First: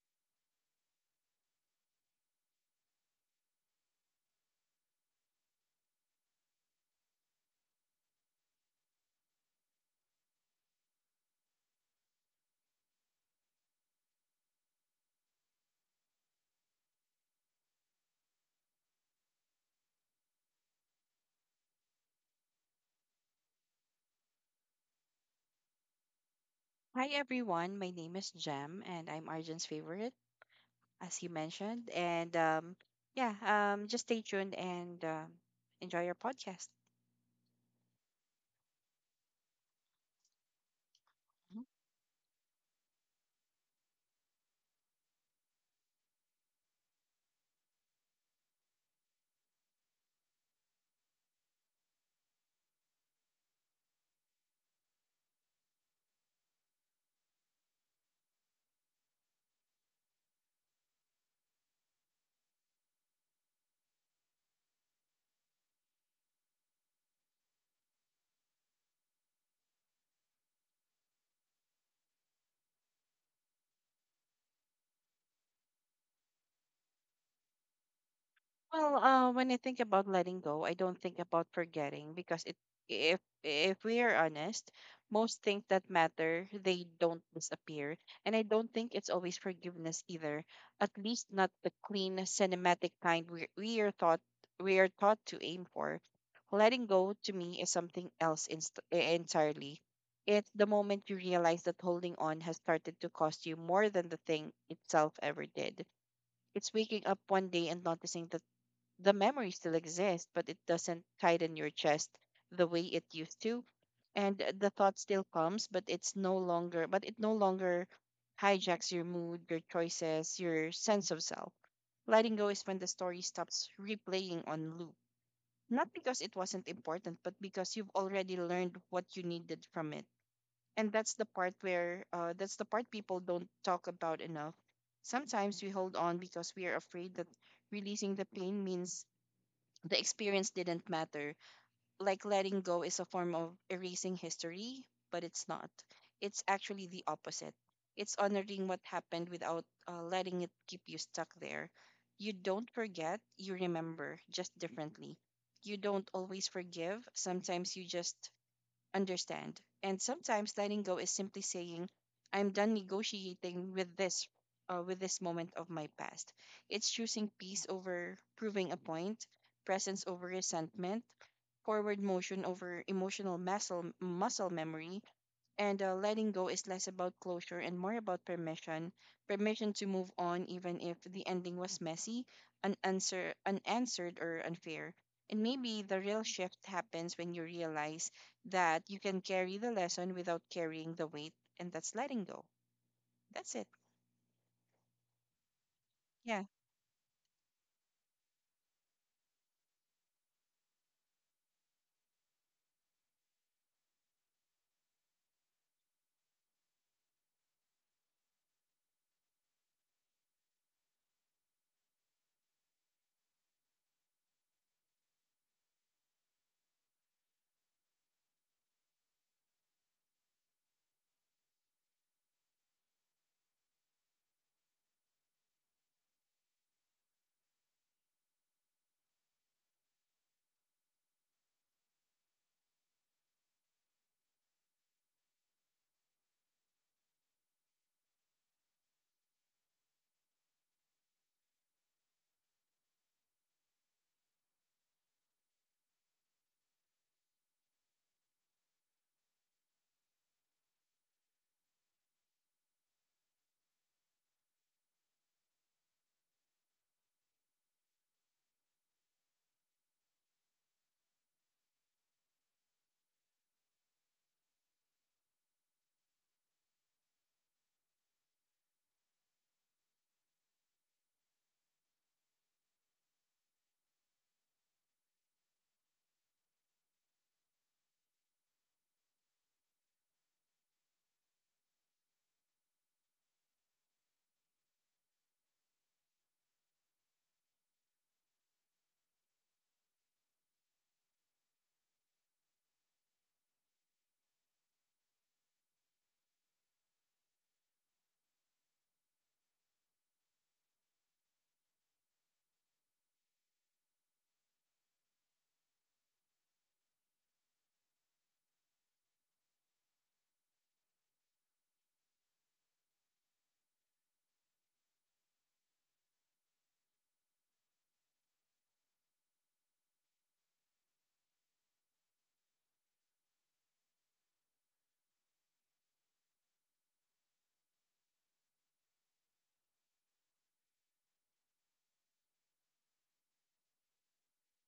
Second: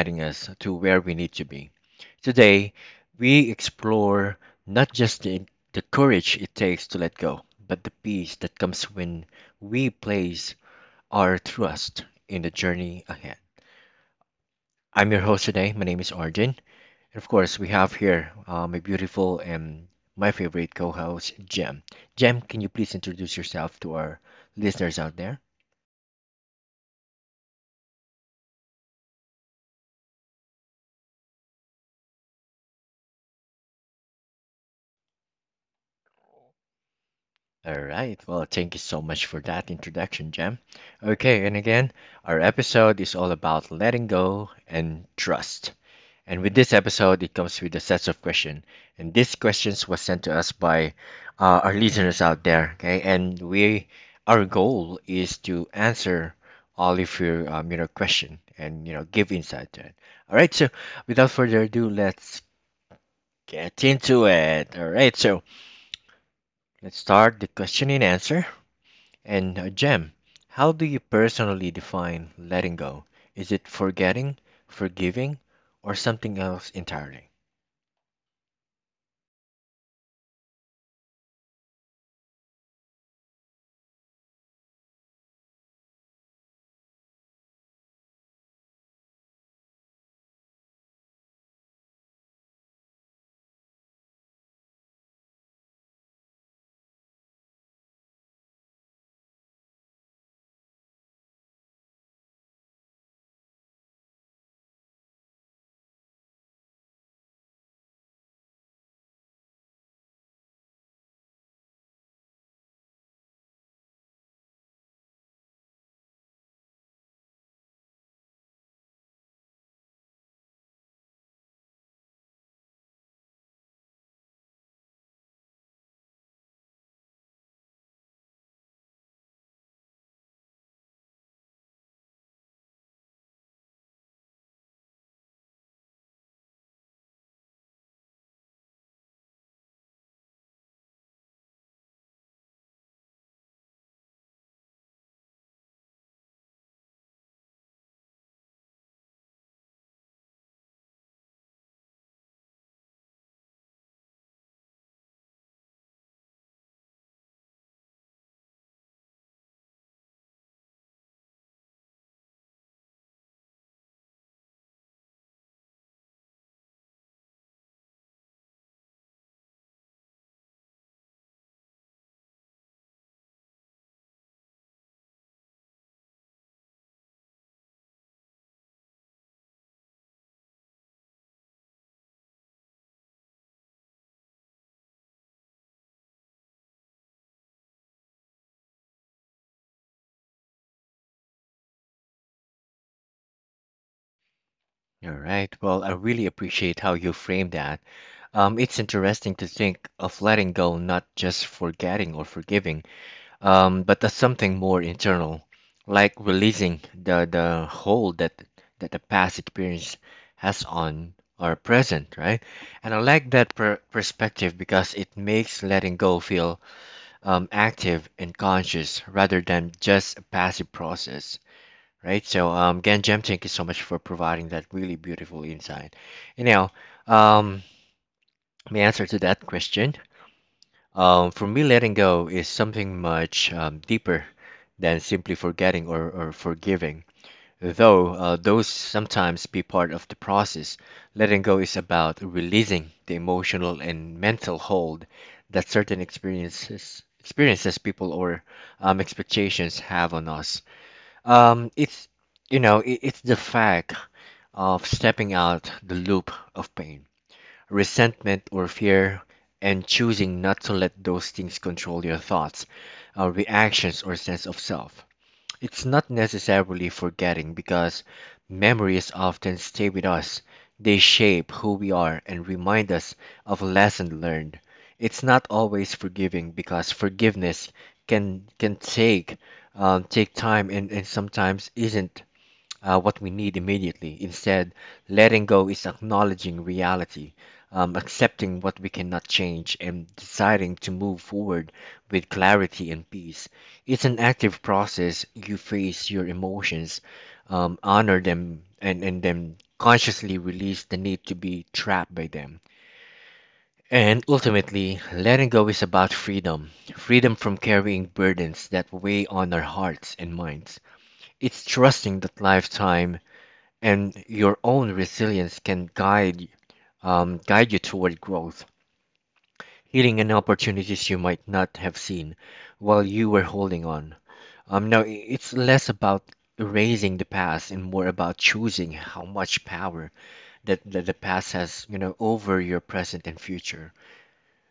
guiding us to where we need to be. Today, we explore not just the courage it takes to let go, but the peace that comes when we place our trust in the journey ahead. I'm your host today. My name is Arjun. And of course, we have here my beautiful and my favorite co host, Jem. Jem, can you please introduce yourself to our listeners out there? Hi everyone, my name is Jem and I'm Arjun's favorite, as you mentioned. And yeah, just stay tuned and enjoy your podcast. All right. Well, thank you so much for that introduction, Jem. Okay, and again, our episode is all about letting go and trust. And with this episode, it comes with a set of questions. And these questions were sent to us by our listeners out there. Okay, and we our goal is to answer all of your question and give insight to it. All right, so without further ado, let's get into it. All right, so let's start the question and answer. And Jem, how do you personally define letting go? Is it forgetting, forgiving, or something else entirely? Well, when I think about letting go, I don't think about forgetting because if if we are honest, most things that matter, they don't disappear. And I don't think it's always forgiveness either. At least not the clean cinematic kind we are taught to aim for. Letting go to me is something else entirely. It's the moment you realize that holding on has started to cost you more than the thing itself ever did. It's waking up one day and noticing that the memory still exists, but it doesn't tighten your chest the way it used to. And the thought still comes, but it no longer hijacks your mood, your choices, your sense of self. Letting go is when the story stops replaying on loop. Not because it wasn't important, but because you've already learned what you needed from it. And that's the part people don't talk about enough. Sometimes we hold on because we are afraid that releasing the pain means the experience didn't matter. Like letting go is a form of erasing history, but it's not. It's actually the opposite. It's honoring what happened without letting it keep you stuck there. You don't forget, you remember, just differently. You don't always forgive, sometimes you just understand. And sometimes letting go is simply saying, I'm done negotiating with this moment of my past. It's choosing peace over proving a point, presence over resentment, forward motion over emotional muscle memory, and letting go is less about closure and more about permission to move on, even if the ending was messy, unanswered, or unfair. And maybe the real shift happens when you realize that you can carry the lesson without carrying the weight, and that's letting go. That's it. All right. Well, I really Yeah. appreciate how you frame that. It's interesting to think of letting go not just forgetting or forgiving, but as something more internal, like releasing the hold that the past experience has on our present, right? And I like that perspective because it makes letting go feel active and conscious rather than just a passive process, right? So again, Jem, thank you so much for providing that really beautiful insight. Anyhow, um, my answer to that question, for me, letting go is something much deeper than simply forgetting or forgiving. Though those sometimes be part of the process, letting go is about releasing the emotional and mental hold that certain experiences, people, or expectations have on us. It's you know, it, it's the fact of stepping out the loop of pain, resentment, or fear, and choosing not to let those things control your thoughts, reactions, or sense of self. It's not necessarily forgetting because memories often stay with us. They shape who we are and remind us of lessons learned. It's not always forgiving because forgiveness can take take time and, sometimes isn't what we need immediately. Instead, letting go is acknowledging reality, accepting what we cannot change, and deciding to move forward with clarity and peace. It's an active process. You face your emotions, honor them, and, then consciously release the need to be trapped by them. And ultimately, letting go is about freedom, freedom from carrying burdens that weigh on our hearts and minds. It's trusting that lifetime and your own resilience can guide guide you toward growth, healing, and opportunities you might not have seen while you were holding on. Now it's less about erasing the past and more about choosing how much power that the past has, you know, over your present and future,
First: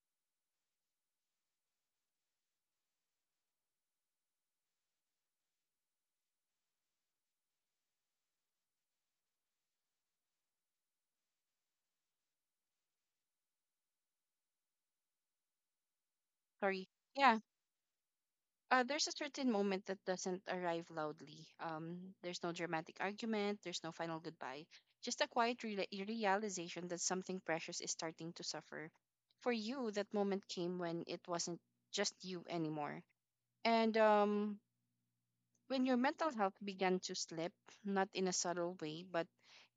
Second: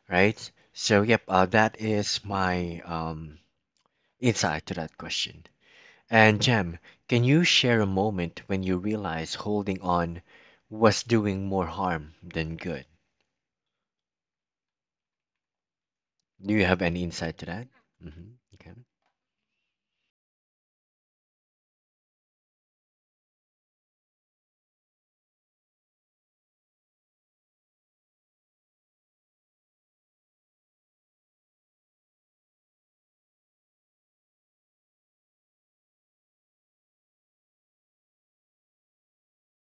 right? So, yep, that is my insight to that question. And Jem, can you share a moment when you realized holding on was doing more harm than good? Do you have Sorry. any insight Yeah. to that? hmm Okay. There's a certain moment that doesn't arrive loudly. There's no dramatic argument, there's no final goodbye, just a quiet realization that something precious is starting to suffer. For you, that moment came when it wasn't just you anymore. And when your mental health began to slip, not in a subtle way, but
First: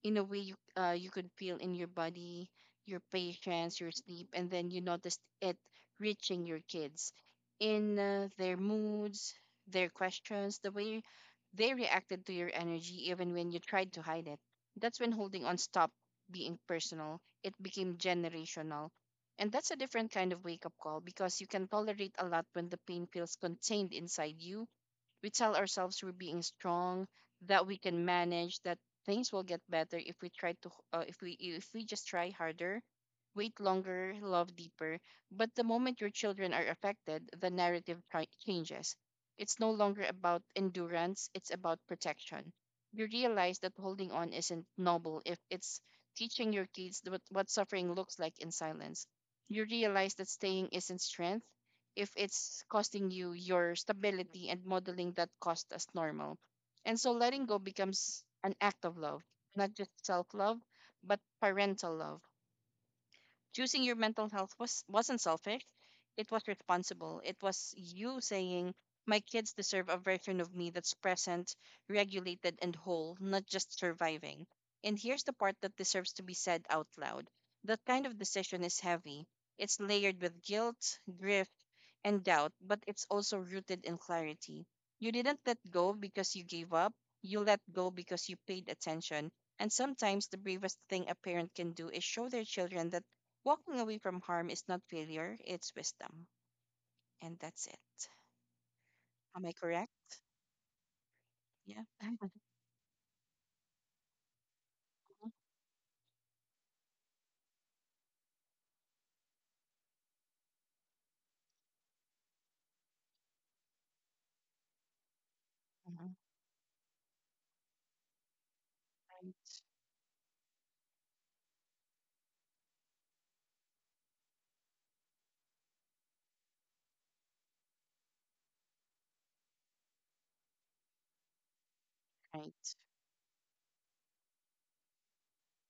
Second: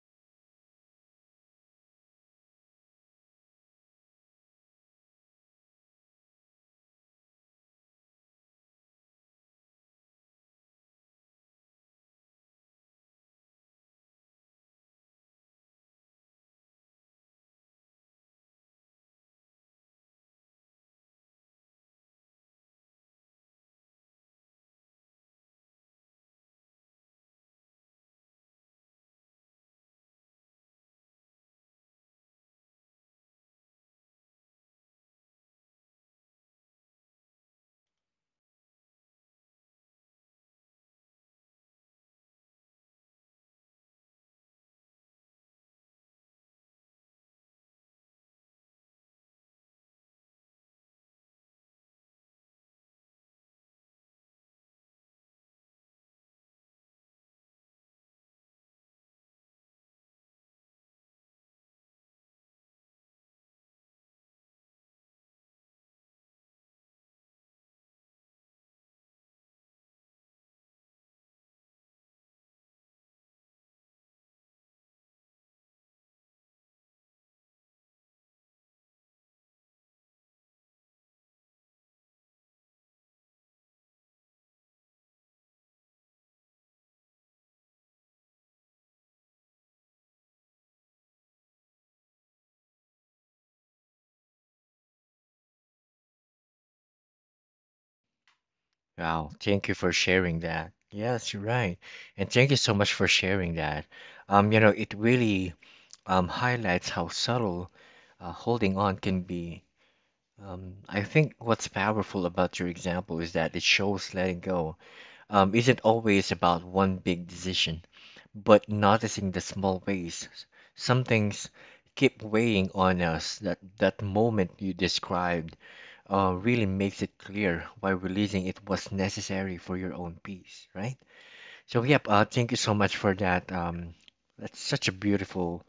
in a way you could feel in your body, your patience, your sleep, and then you noticed it reaching your kids in their moods, their questions, the way they reacted to your energy, even when you tried to hide it. That's when holding on stopped being personal, it became generational. And that's a different kind of wake up call because you can tolerate a lot when the pain feels contained inside you. We tell ourselves we're being strong, that we can manage, that things will get better if we try to, if we just try harder, wait longer, love deeper. But the moment your children are affected, the narrative changes. It's no longer about endurance; it's about protection. You realize that holding on isn't noble if it's teaching your kids what suffering looks like in silence. You realize that staying isn't strength, if it's costing you your stability and modeling that cost as normal. And so letting go becomes an act of love, not just self love, but parental love. Choosing your mental health wasn't selfish. It was responsible. It was you saying, "My kids deserve a version of me that's present, regulated, and whole, not just surviving." And here's the part that deserves to be said out loud. That kind of decision is heavy. It's layered with guilt, grief, and doubt, but it's also rooted in clarity. You didn't let go because you gave up. You let go because you paid attention. And sometimes the bravest thing a parent can do is show their children that walking away from harm is not failure, it's wisdom. And that's it. Wow. Am I Thank you for correct? sharing that. Yes, you're right. Yeah. And thank you so much for sharing that. You know, it really highlights how subtle holding on can be. I think what's powerful about your example is that it shows letting go isn't Mhm. always about one big decision, but noticing Mhm. the small ways. Some things keep weighing on us. That moment you described really makes it clear why releasing it was necessary for your own peace, right? So yep, Right. thank you so Right. much for that. That's such a beautiful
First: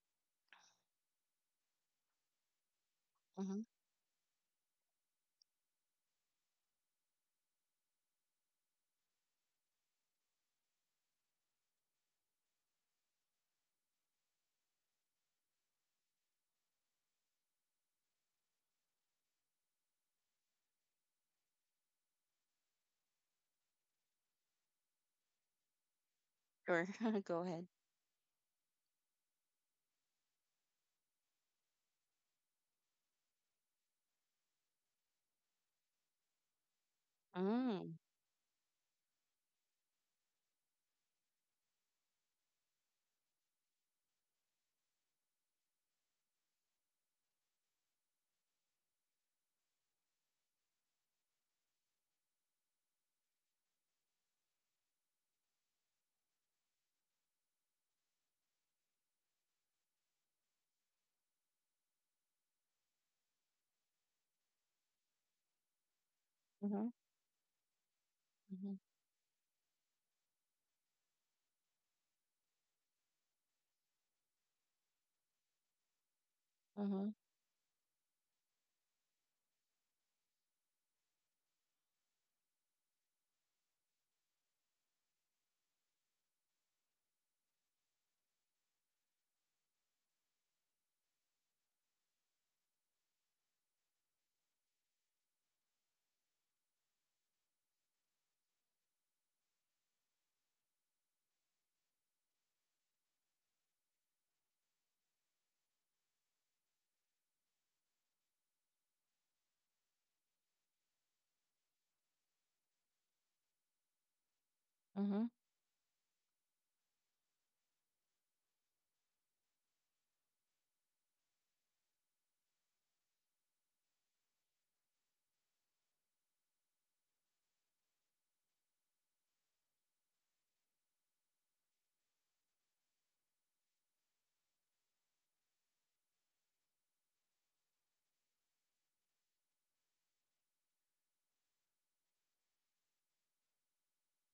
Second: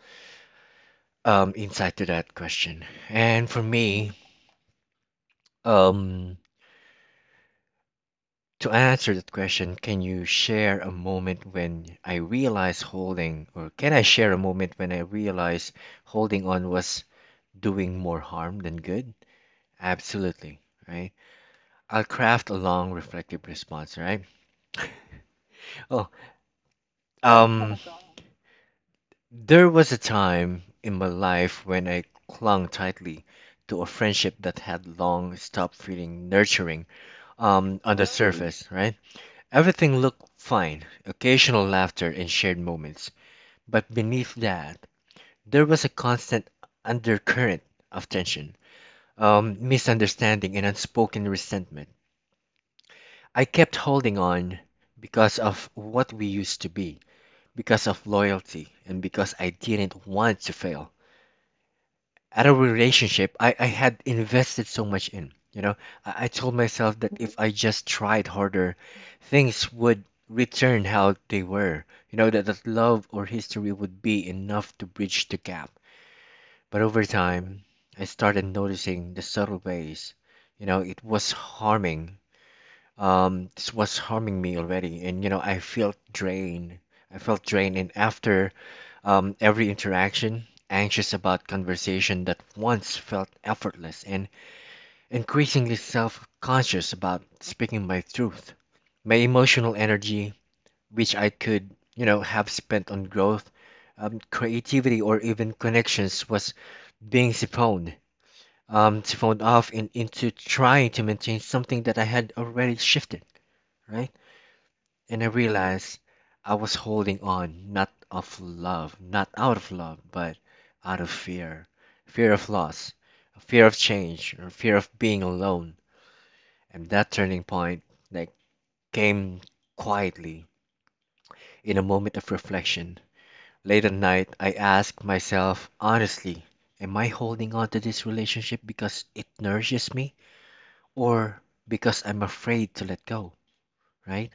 insight to that question. And Mm-hmm. for me, um, to answer that question, can you share a moment when I realized holding, or can I share a moment when I realized holding on was doing more harm than good? Absolutely, right? I'll craft a long, reflective response, right? Oh, Sure. Go ahead. um, there was a time in my life when I clung tightly to a friendship that had long stopped feeling nurturing on Mm. the surface, right? Everything looked fine, occasional laughter and shared moments. But beneath that, there was a constant undercurrent of tension, misunderstanding, and unspoken resentment. I kept holding on because of what we used to be, because of loyalty, and because I didn't want to fail at a relationship I had invested so much in. You know, I told Mm-hmm. myself that if I just tried Mm-hmm. harder, things would return how they were. You know, that love or history would be enough to bridge the gap. But over Mm-hmm. time, I started noticing the subtle ways, you know, it was harming. This was harming me already, and you know, I felt drained. I felt drained, and after every interaction, anxious about conversation that once felt effortless, and increasingly self-conscious about speaking my truth. My emotional energy, which I could, you know, have spent on growth, creativity, or even connections, was being siphoned to phone off and into trying to maintain something that I had already shifted, right? And I Mm-hmm. realized I was holding on, not out of love, but out of fear, fear of loss, fear of change, or fear of being alone. And that turning point, like, came quietly in a moment of reflection. Late at night, I asked myself honestly, am I holding on to this relationship because it nourishes me? Or because I'm afraid to let go, right?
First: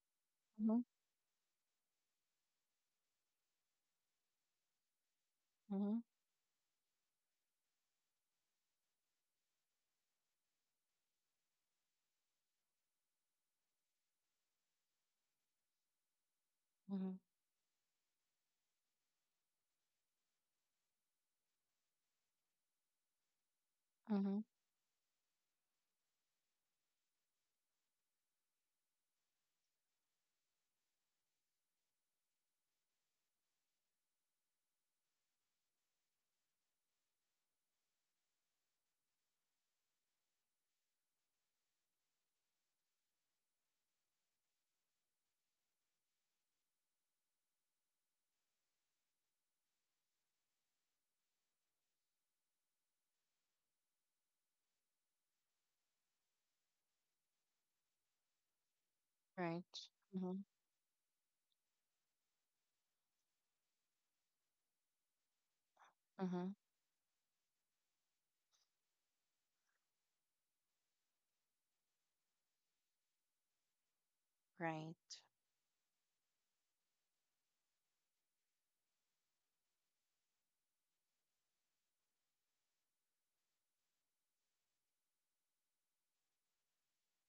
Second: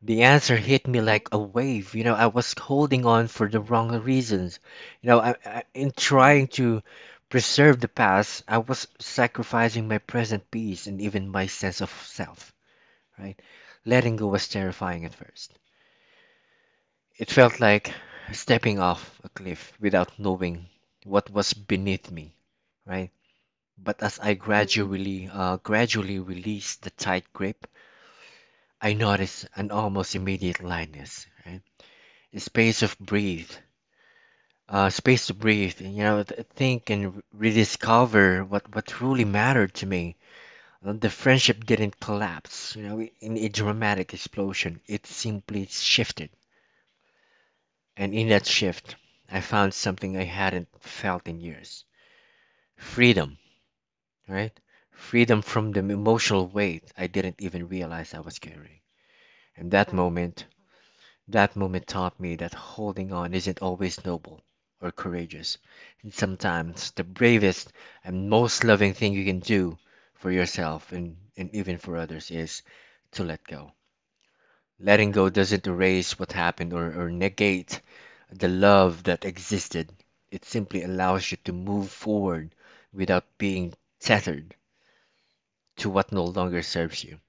The answer Mm-hmm. hit me like a wave. You know, I was holding on for the wrong reasons. You know, in Mm-hmm. trying to preserve the past, I was sacrificing my present peace and even my sense of self, right? Letting go was terrifying at first. Mm-hmm. It felt like stepping off a cliff without knowing what was beneath me, right? But as I Mm-hmm. Gradually released the tight grip, I noticed an almost immediate lightness, right? A space to breathe, and you know, think and rediscover what truly mattered to me. The friendship didn't collapse, you know, in a dramatic explosion. It simply shifted, and in that shift, I found something I hadn't felt in years: freedom, right? Freedom from the emotional weight I didn't even realize I was carrying. In Right. that Mm-hmm. moment, That moment taught me that holding on isn't always noble or courageous. It's Mm-hmm. sometimes the bravest and most loving thing you can do for yourself and, even for others is to let go. Right. Letting go doesn't erase what happened or negate the love that existed. It simply allows you to move forward without being tethered to what no longer serves you.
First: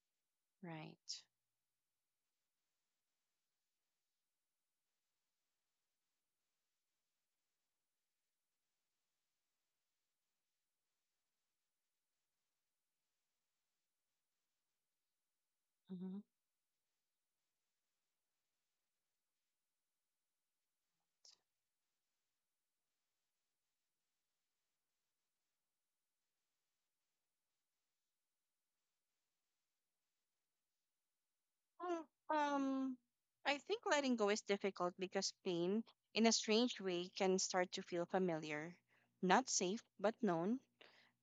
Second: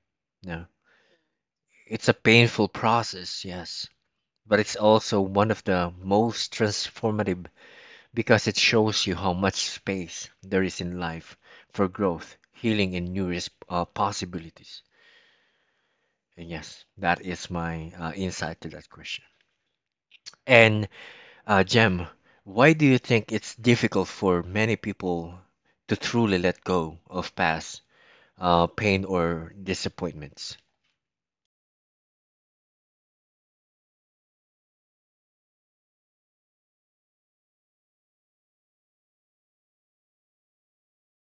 No. Right. It's a painful process, yes, but it's also one of the most transformative because it shows you how much space there is in life for growth, healing, and new possibilities. Mm-hmm. And yes, that is my insight to that question. And Jem, why do you think it's difficult for many people to truly let go of past pain or disappointments? Well, I think letting go is difficult because pain, in a strange way, can start to feel familiar, not safe but known.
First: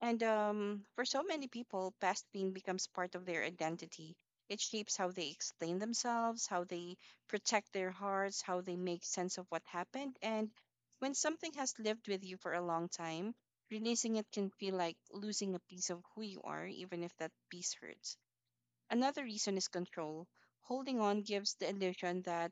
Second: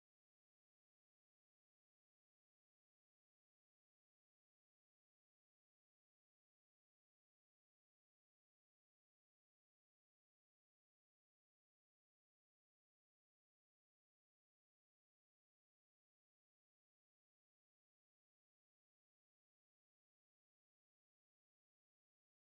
And for so many people, past pain becomes part of their identity. It shapes how they explain themselves, how they protect their hearts, how they make sense of what happened. And when something has lived with you for a long time, releasing it can feel like losing a piece of who you are, even if that piece hurts. Another reason is control. Holding on gives the illusion that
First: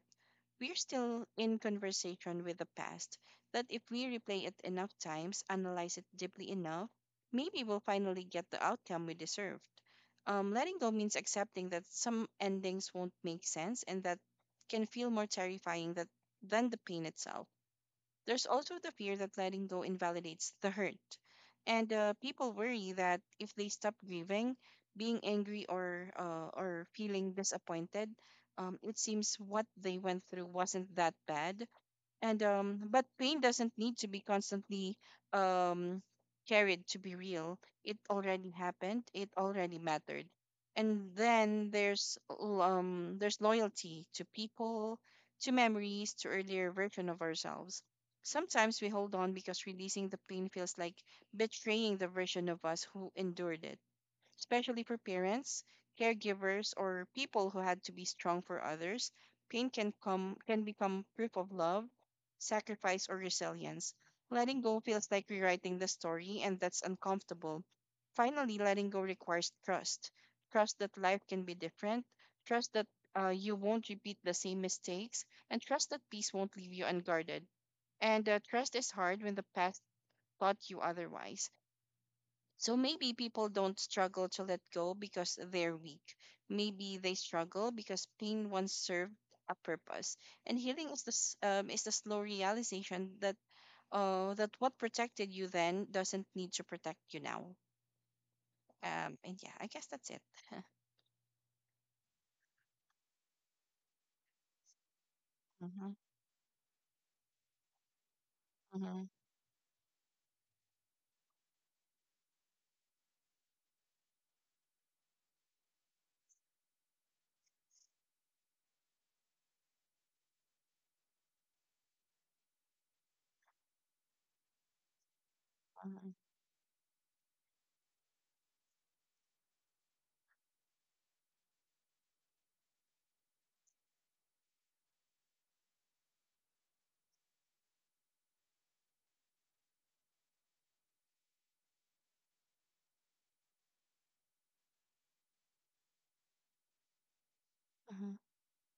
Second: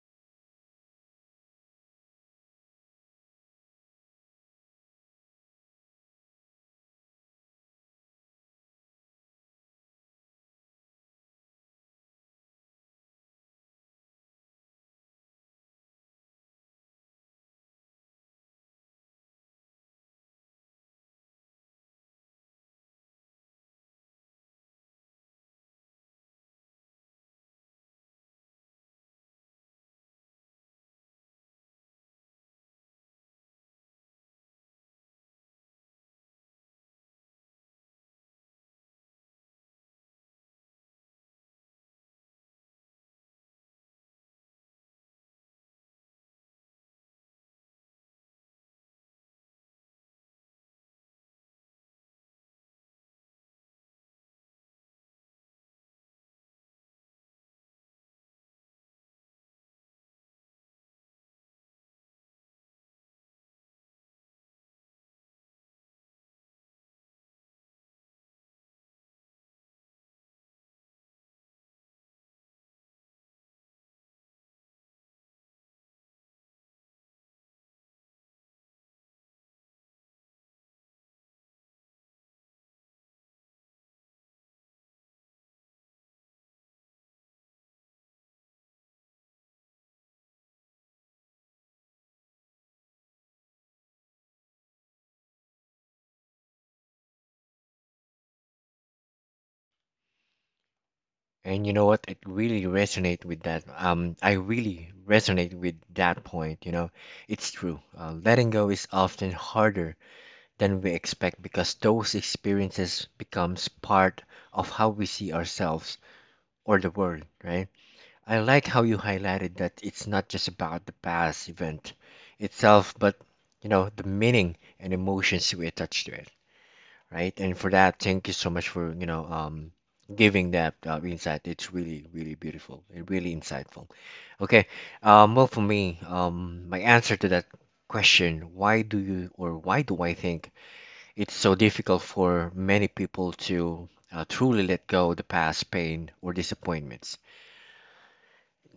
we're still in conversation with the past, that if we replay it enough times, analyze it deeply enough, maybe we'll finally get the outcome we deserved. Letting go means accepting that some endings won't make sense and that can feel more terrifying than the pain itself. There's also the fear that letting go invalidates the hurt. And people worry that if they stop grieving, being angry or feeling disappointed, it seems what they went through wasn't that bad, and but pain doesn't need to be constantly um, carried to be real. It already happened. It already mattered. And then there's loyalty to people, to memories, to earlier version of ourselves. Sometimes we hold on because releasing the pain feels like betraying the version of us who endured it, especially for parents, caregivers, or people who had to be strong for others. Pain can become proof of love, sacrifice, or resilience. Letting go feels like rewriting the story, and that's uncomfortable. Finally, letting go requires trust. Trust that life can be different, trust that you won't repeat the same mistakes, and trust that peace won't leave you unguarded. And trust is hard when the past taught you otherwise. So maybe people don't struggle to let go because they're weak. Maybe they struggle because pain once served a purpose. And healing is the slow realization that what protected you then doesn't need to protect you now. And yeah, I guess that's it. And you know what? It really resonate with that. I really resonate with Mm-hmm. that point. You know, it's true. Letting go is Mm-hmm. often harder than we expect because those experiences becomes part of how we see ourselves or the world, right? I like how you highlighted that it's not just about the past event itself, but you know, the meaning and emotions we attach to it, right? And for that, thank you so much for you know giving that insight. It's really really beautiful and really insightful. Okay, well for me, my answer to that question, why do you or why do I think it's so difficult for many people to truly let go of the past pain or disappointments? Mm-hmm.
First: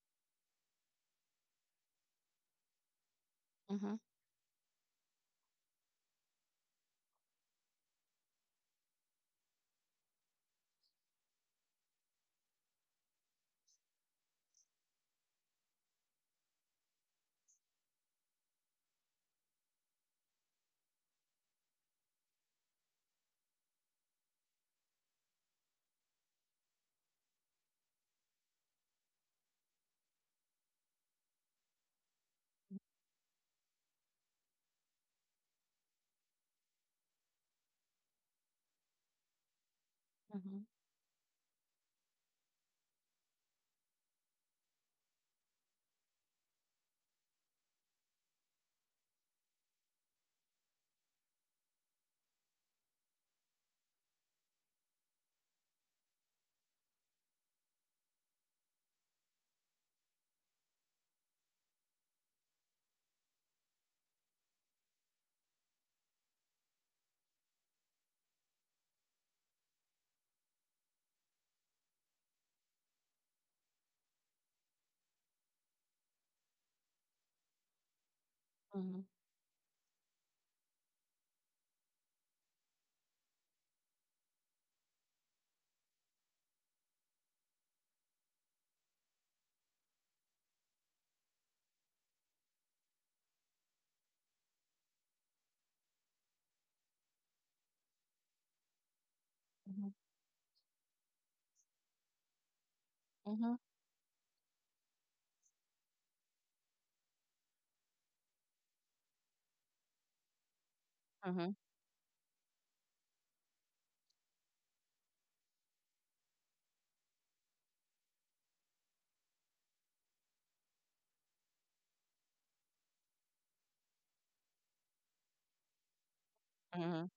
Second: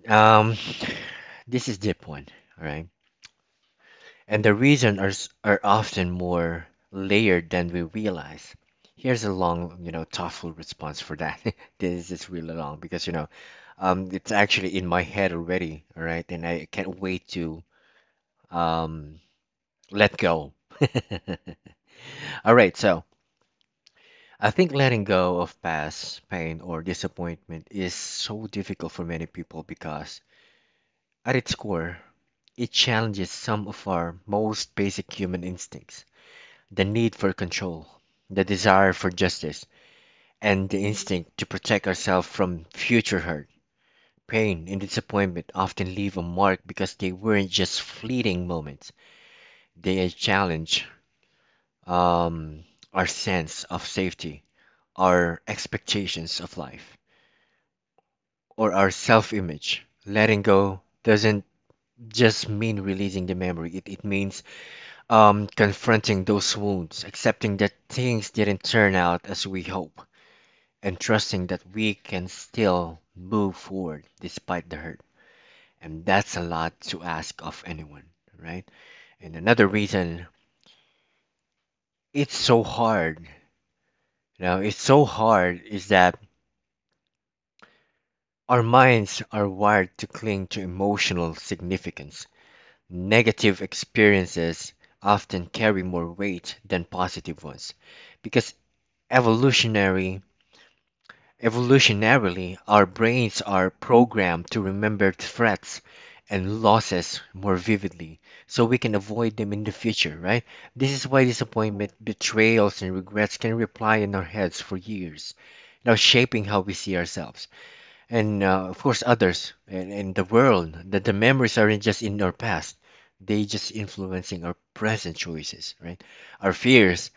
Um, this is deep one. All right. Mm-hmm. And the reasons are, are often more layered than we realize. Here's a long, you know, thoughtful response for that. This is really long because, you know, it's actually in my head already, all right? And I can't wait to um, let go. All right, so I think letting go of past pain or disappointment is so difficult for many people because, at its core, it challenges some of our most basic human instincts. The need for control, the desire for justice, Mm-hmm. and the instinct to protect ourselves from future hurt, pain, and disappointment often leave a mark because they weren't just fleeting moments. They challenge um, our sense of safety, our expectations of life, or our self image. Letting go doesn't just mean releasing the memory, it means confronting those wounds, accepting that things didn't turn out as we hoped and trusting that we can still move forward despite the hurt. And that's a lot to ask of anyone, right? Mm-hmm. And another reason it's so hard, it's so hard is that our minds are wired to cling to emotional significance. Negative experiences often carry more weight than positive ones because Mm-hmm. evolutionary Evolutionarily, our brains are programmed to remember threats and losses more vividly so we can avoid them in the future, right? This is why Mm-hmm. disappointment, betrayals, and regrets can reply in our heads for years, now shaping how we see ourselves and of course others, and the world. That the memories aren't just in our past, they just influencing our present choices, right? Our fears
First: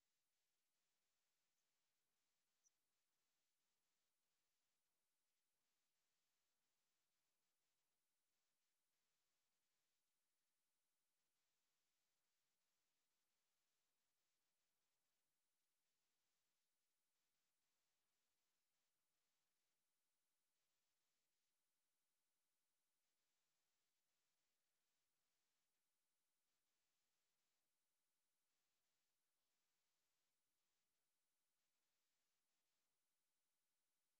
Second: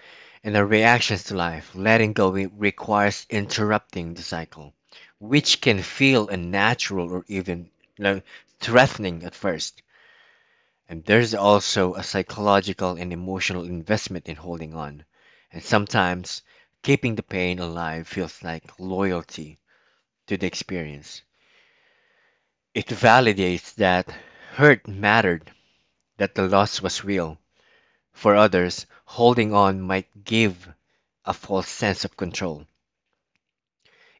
and our reactions to life. Letting go requires interrupting the cycle, which can feel unnatural or even, like, threatening at first. And there's also a psychological and emotional investment in holding on, and sometimes keeping the pain alive feels like loyalty to the experience. It validates that hurt mattered, that the loss was real. For others, holding on might give a false sense of control.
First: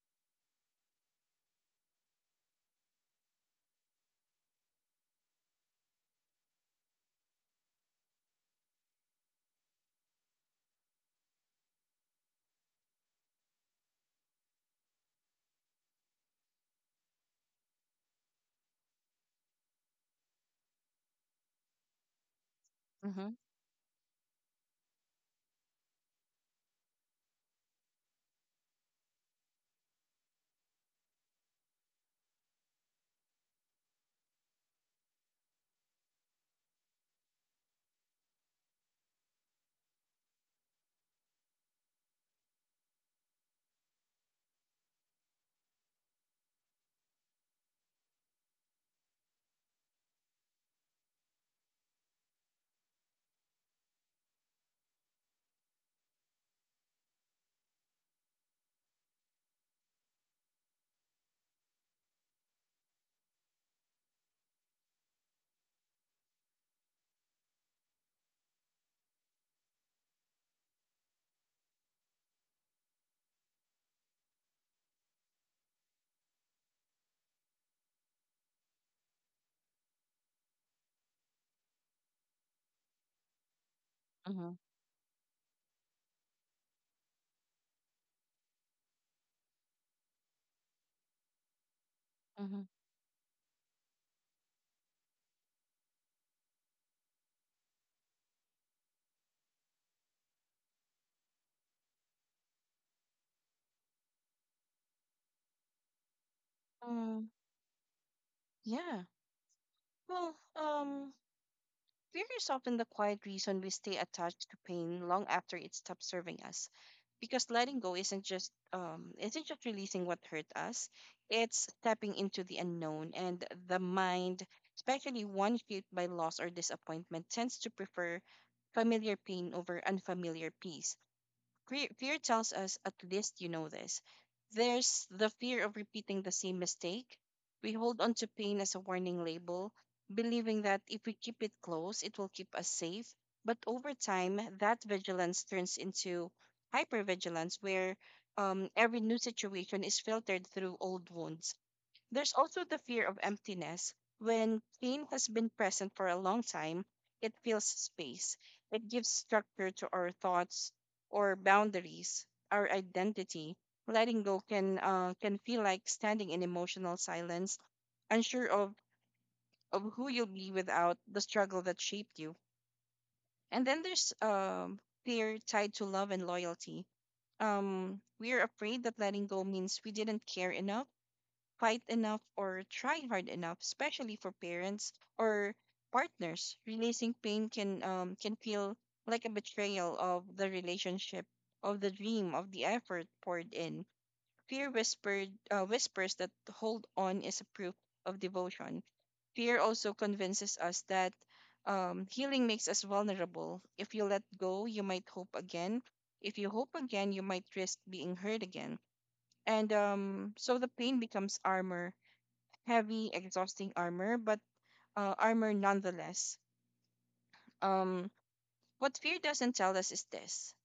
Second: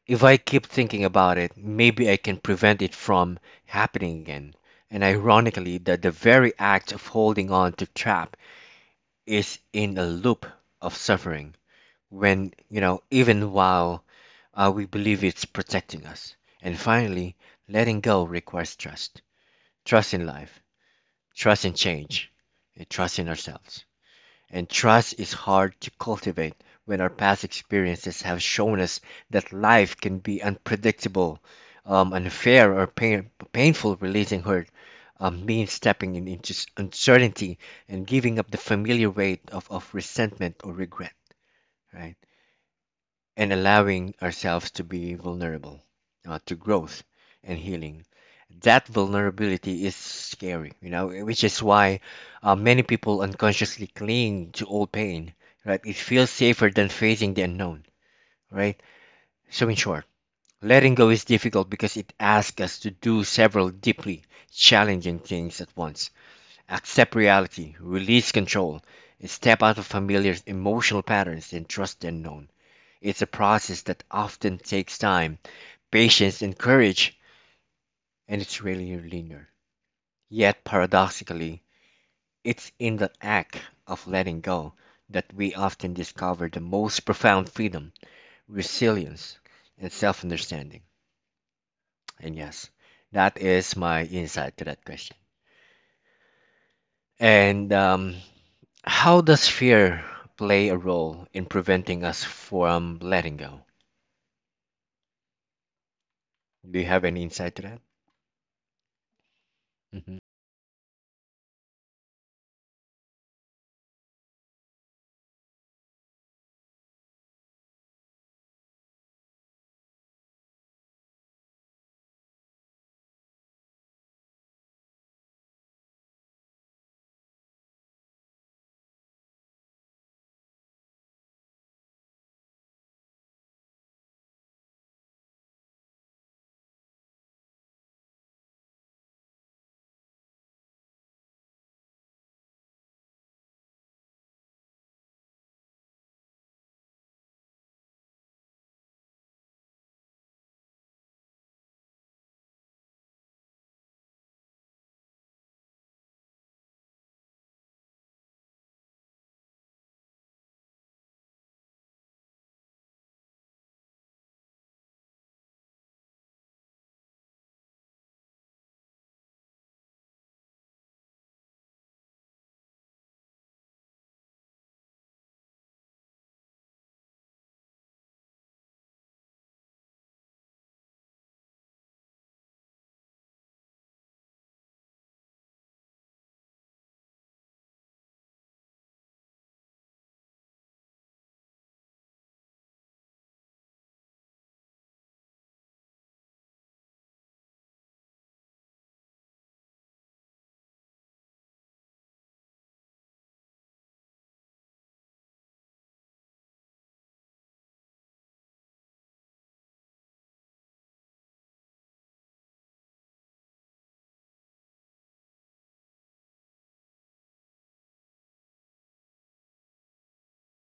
If I keep thinking about it, maybe I can prevent it from happening again. And ironically, that the very act of holding on to trap is in a loop of suffering when, you know, even while we believe it's protecting us. And finally, letting go requires trust. Trust in life. Trust in change. And trust in Mm-hmm. ourselves. And trust is hard to cultivate when our past experiences have shown us that life can be unpredictable, unfair, or painful. Releasing hurt means stepping in into uncertainty and giving up the familiar weight of resentment or regret, right? And allowing ourselves to be vulnerable to growth and healing. That vulnerability is scary, you know, which is why many people unconsciously cling to old pain, right? It feels safer than facing the unknown, right? So, in short, letting go is difficult because it asks us to do several deeply challenging things at once: accept reality, release control, step out of familiar emotional patterns, and trust the unknown. It's a process that often takes time, patience, and courage, and it's rarely linear. Yet, paradoxically, it's in the act of letting Mm-hmm. go that we often discover the most profound freedom, resilience, and self understanding. And Mm-hmm. yes, that is my insight to that question. And How does fear play a role in preventing us from letting go? Do you have any Mm, insight to that? yeah. Hmm. Well, fear is often the quiet reason we stay attached to pain long after it stops serving us. Because letting go isn't just releasing what hurt us; it's stepping into the unknown. And the mind, especially one shaped by loss or disappointment, tends to prefer familiar pain over unfamiliar peace. Fear tells us at least you know this. There's the fear of repeating the same mistake. We hold on to pain as a warning label, believing that if we keep it close, it will keep us safe. But over time, that vigilance turns into hypervigilance, where every new situation is filtered through old wounds. There's also the fear of emptiness. When pain has been present for a long time, it fills space. It gives structure to our thoughts or boundaries, our identity. Letting go can feel like standing in emotional silence, unsure of who you'll be without the struggle that shaped you. And then there's fear tied to love and loyalty. We are afraid that letting go means we didn't care enough, fight enough, or try hard enough, especially for parents or partners. Releasing pain can feel like a betrayal of the relationship, of the dream, of the effort poured in. Fear whispered whispers that hold on is a proof of devotion. Fear also convinces us that healing makes us vulnerable. If you let go, you might hope again. If you hope again, you might risk being hurt again. And so the pain becomes armor, heavy, exhausting armor, but armor nonetheless. Um, what fear doesn't tell us is this:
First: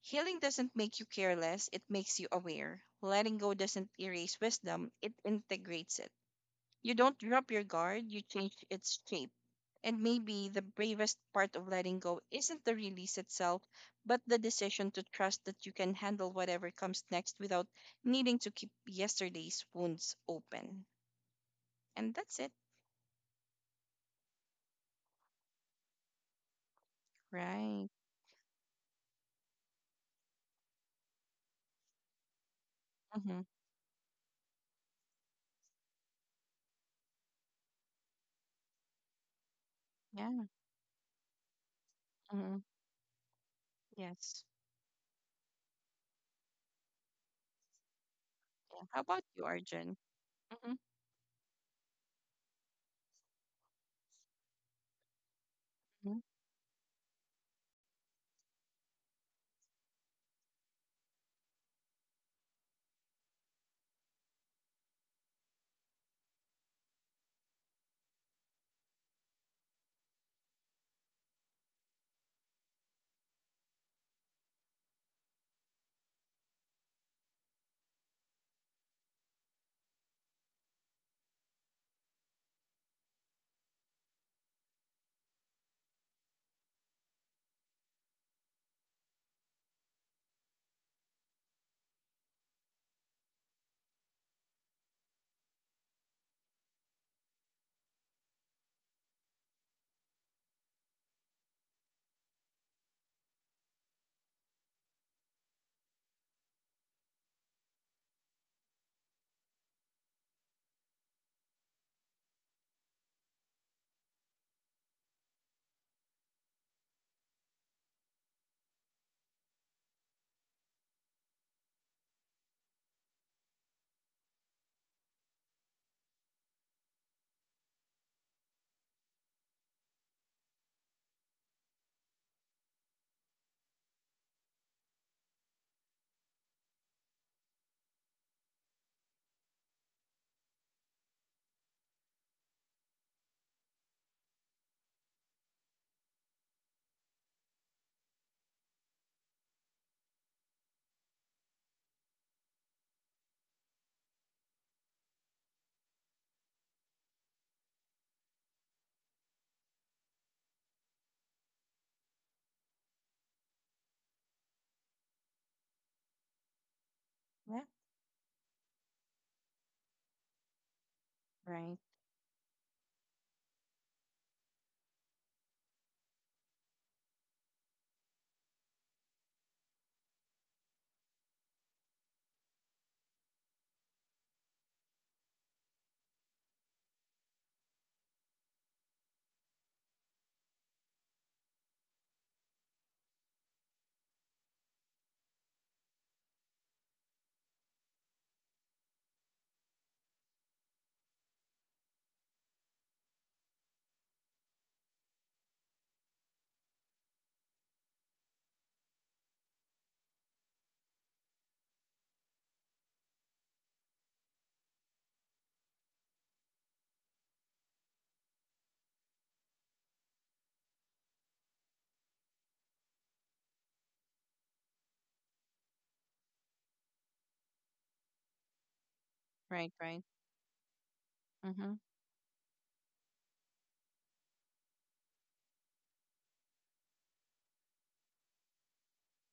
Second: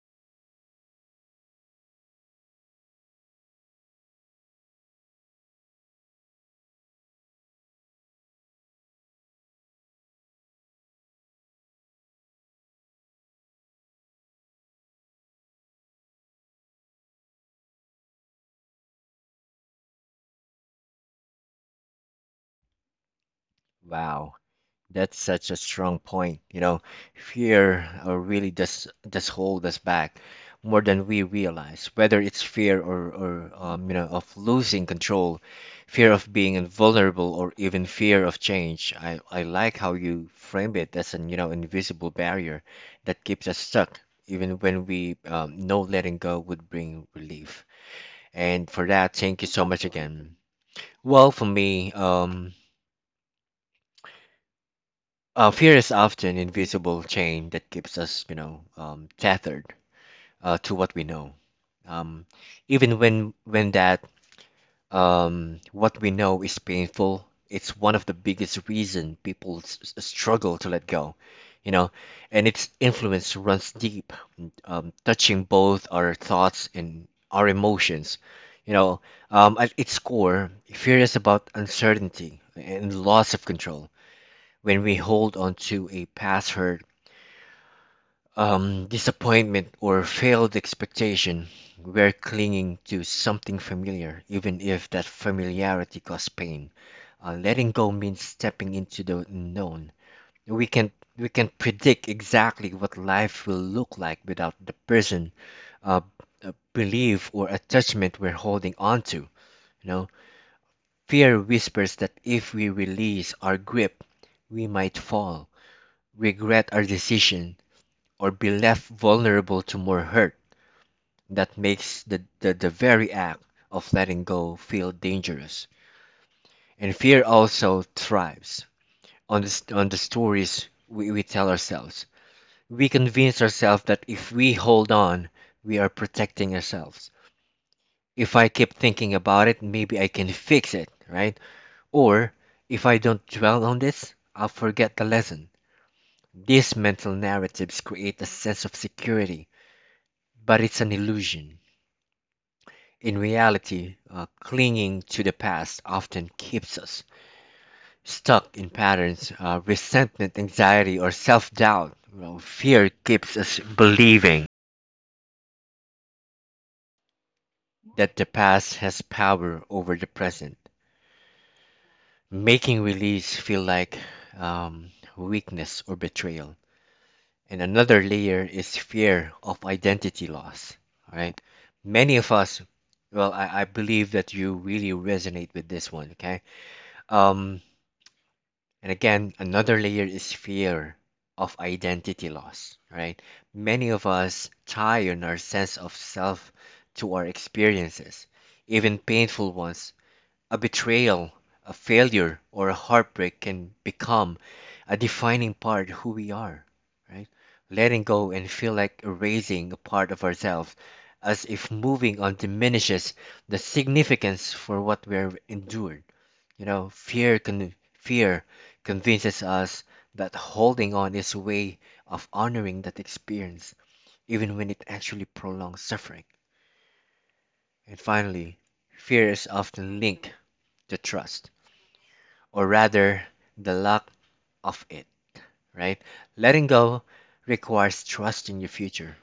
healing doesn't make you careless, it makes you aware. Letting go doesn't erase wisdom, it integrates it. You don't drop your guard, you change its shape. And maybe the bravest part of letting go isn't the release itself, but the decision to trust that you can handle whatever comes next without needing to keep yesterday's wounds open. And that's it. Wow. That's such a strong point. You know, fear Right. Really does hold us back more than we realize. Whether it's fear or Mm-hmm. You know, of losing control, fear of being vulnerable, or even fear of change. I like how you Yeah. frame it as an, you know, invisible barrier Mhm. that keeps us stuck, Yes. even when we know letting go would bring relief. And Yeah. for How that, about thank you, you so much Arjun? again. Mm-hmm. Well, for me, fear is Hmm. often invisible chain that keeps us, you know, tethered to what we know. Um, even when that what we know is painful, it's one of the biggest reason people struggle to let go, you know, and its influence runs deep, touching both our thoughts and our emotions. You know, at its core, fear is about uncertainty and loss of control. When we hold on to a past hurt, disappointment, or failed expectation, we're clinging to something familiar, even if that familiarity caused pain. Letting go means stepping into the unknown. We can we can predict exactly what life will look like without the person, uh, belief, or attachment we're holding on to. You know, fear whispers that if we release our grip, we might fall, regret our decision, or be left vulnerable to more hurt. That makes the, the very act of letting go feel dangerous. And fear also thrives on the, on the stories we tell ourselves. We convince ourselves that if we hold on, we are protecting ourselves. If I keep thinking about it, maybe I can fix it, right? Or if I don't dwell on this, I'll forget the lesson. These mental narratives create a sense of security, but it's an illusion. In reality, clinging to the past often keeps us stuck in patterns. Resentment, anxiety, or self doubt. Fear keeps us believing Yeah. that the past has power over the present, Right. making release feel like um, weakness or betrayal. And another layer is fear of identity loss. All right? Many of us, well, I believe that you really resonate with this one, okay? Um, and again, another layer is fear of identity loss, right? Many of us tie on our sense of self to our experiences, even painful ones. A betrayal, a failure, or a heartbreak can become a defining part of who we are, right? Letting go and feel like erasing a part of ourselves, as if moving on diminishes the significance for what we've endured. You know, fear convinces us that holding on is a way of honoring that experience, even when it actually prolongs suffering. And finally, fear is Right. Right. often linked to trust, Mm-hmm. or rather, the lack of it, right? Letting go requires trusting your future,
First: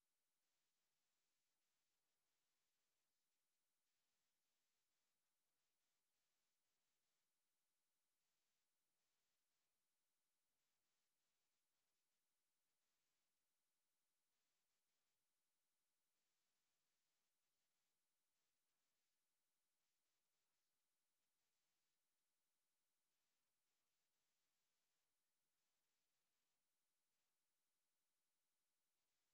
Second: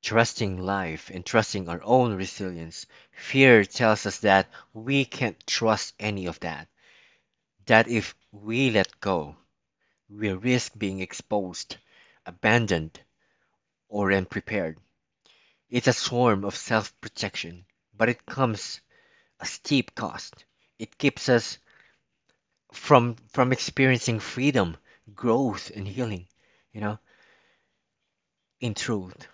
trusting life, and trusting our own resilience. Fear tells us that we can't trust any of that, that if we let go, we risk being exposed, abandoned, or unprepared. It's a form of self protection, but it comes a steep cost. It keeps us from experiencing freedom, growth, and healing. You know, in truth,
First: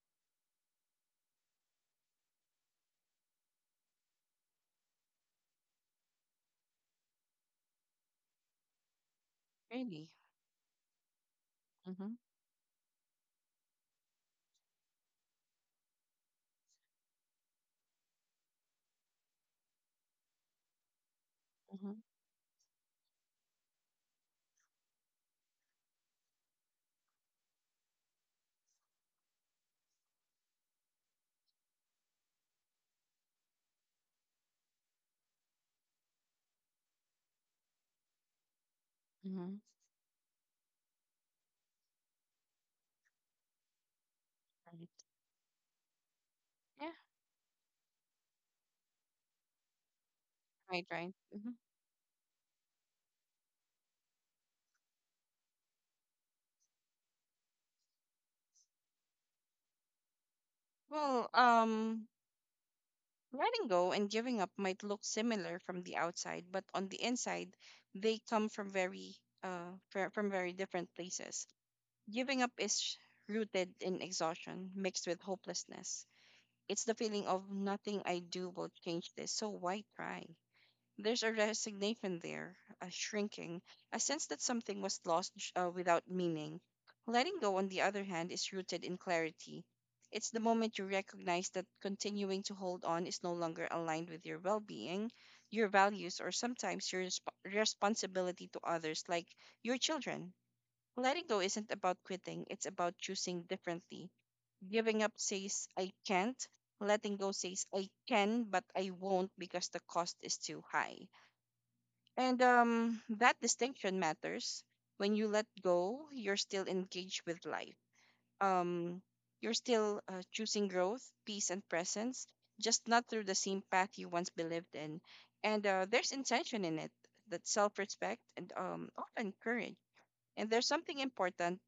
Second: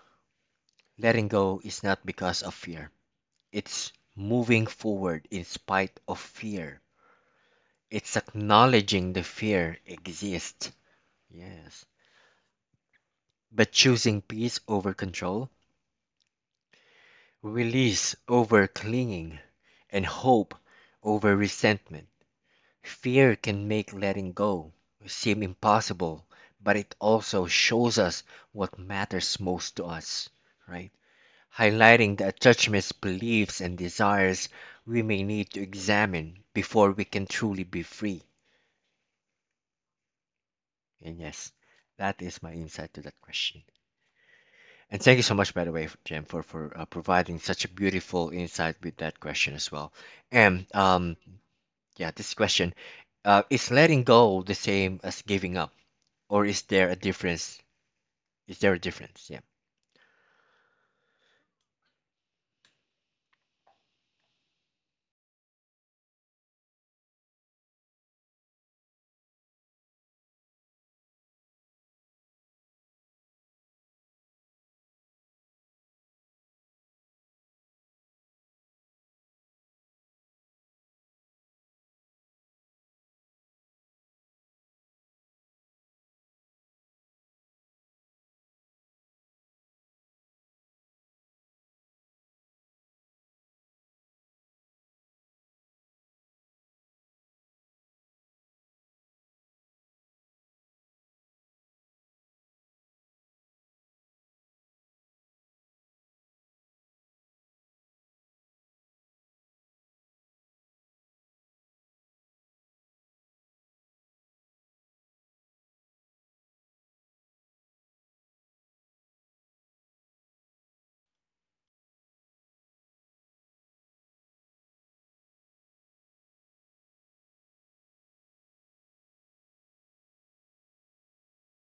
letting go is not because of fear. It's moving forward in spite of fear. It's acknowledging the fear Really. exists. Yes. Mm-hmm. But choosing peace over control, release over clinging, and hope over Mm-hmm. resentment. Fear can make letting go seem impossible, but it also shows us what matters most to us, right? Highlighting the attachments, beliefs, and desires we may need to examine before we can truly be free. Mm-hmm. And yes, that is my insight to that question. Right. And thank you so much, by the way, Jem, for Yeah. providing such a beautiful insight with that question as well. And Right. Right. Mm-hmm. Yeah, this question. Is letting go the same as giving up, or is there a difference? Is there a difference? Yeah. Well, letting go and giving up might look similar from the outside, but on the inside, they come from very different places. Giving up is rooted in exhaustion mixed with hopelessness. It's the feeling of nothing I do will change this, so why try? There's a resignation there, a shrinking, a sense that something was lost without meaning. Letting go, on the other hand, is rooted in clarity. It's the moment you recognize that continuing to hold on is no longer aligned with your well being, your values, or sometimes your responsibility to others, like your children. Letting go isn't about quitting, it's about choosing differently. Giving up says, I can't. Letting go says, I can, but I won't because the cost is too high. And that distinction matters. When you let go, you're still engaged with life. Um, you're still choosing growth, peace, and presence, just not through the same path you once believed in. And there's intention in it, that self-respect and often courage. And there's something important.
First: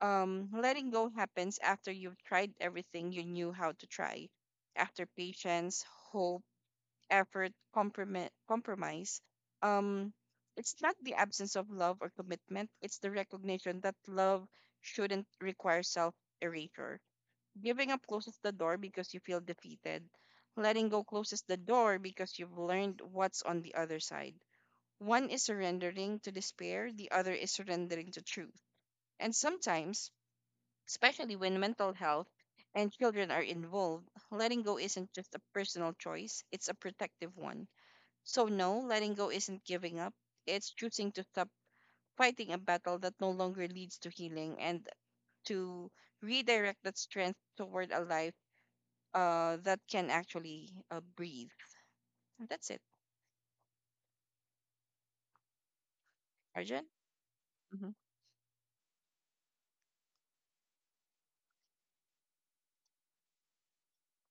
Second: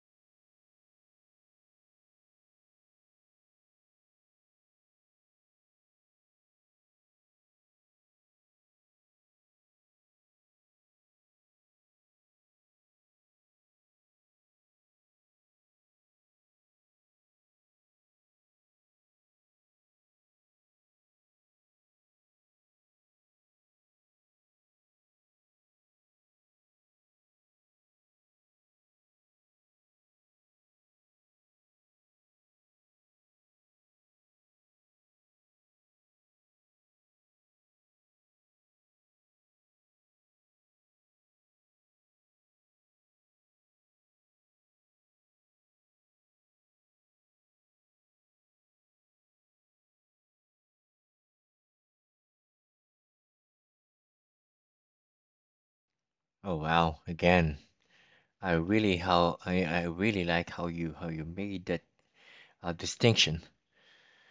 Letting go happens after you've tried everything you knew how to try, after patience, hope, effort, compromise, compromise. Um, it's not the absence of love or commitment. It's the recognition that love shouldn't require self erasure. Giving up closes the door because you feel defeated. Letting go closes the door because you've learned what's on the other side. One is surrendering to despair, the other is surrendering to truth. And sometimes, especially when mental health and children are involved, letting go isn't just a personal choice, it's a protective one. So, no, letting go isn't giving up. It's choosing to stop fighting a battle that no longer leads to healing and to redirect that strength toward a life that can actually breathe. That's it, Oh, Arjun. wow! Again, Hmm. I really like how you made that distinction.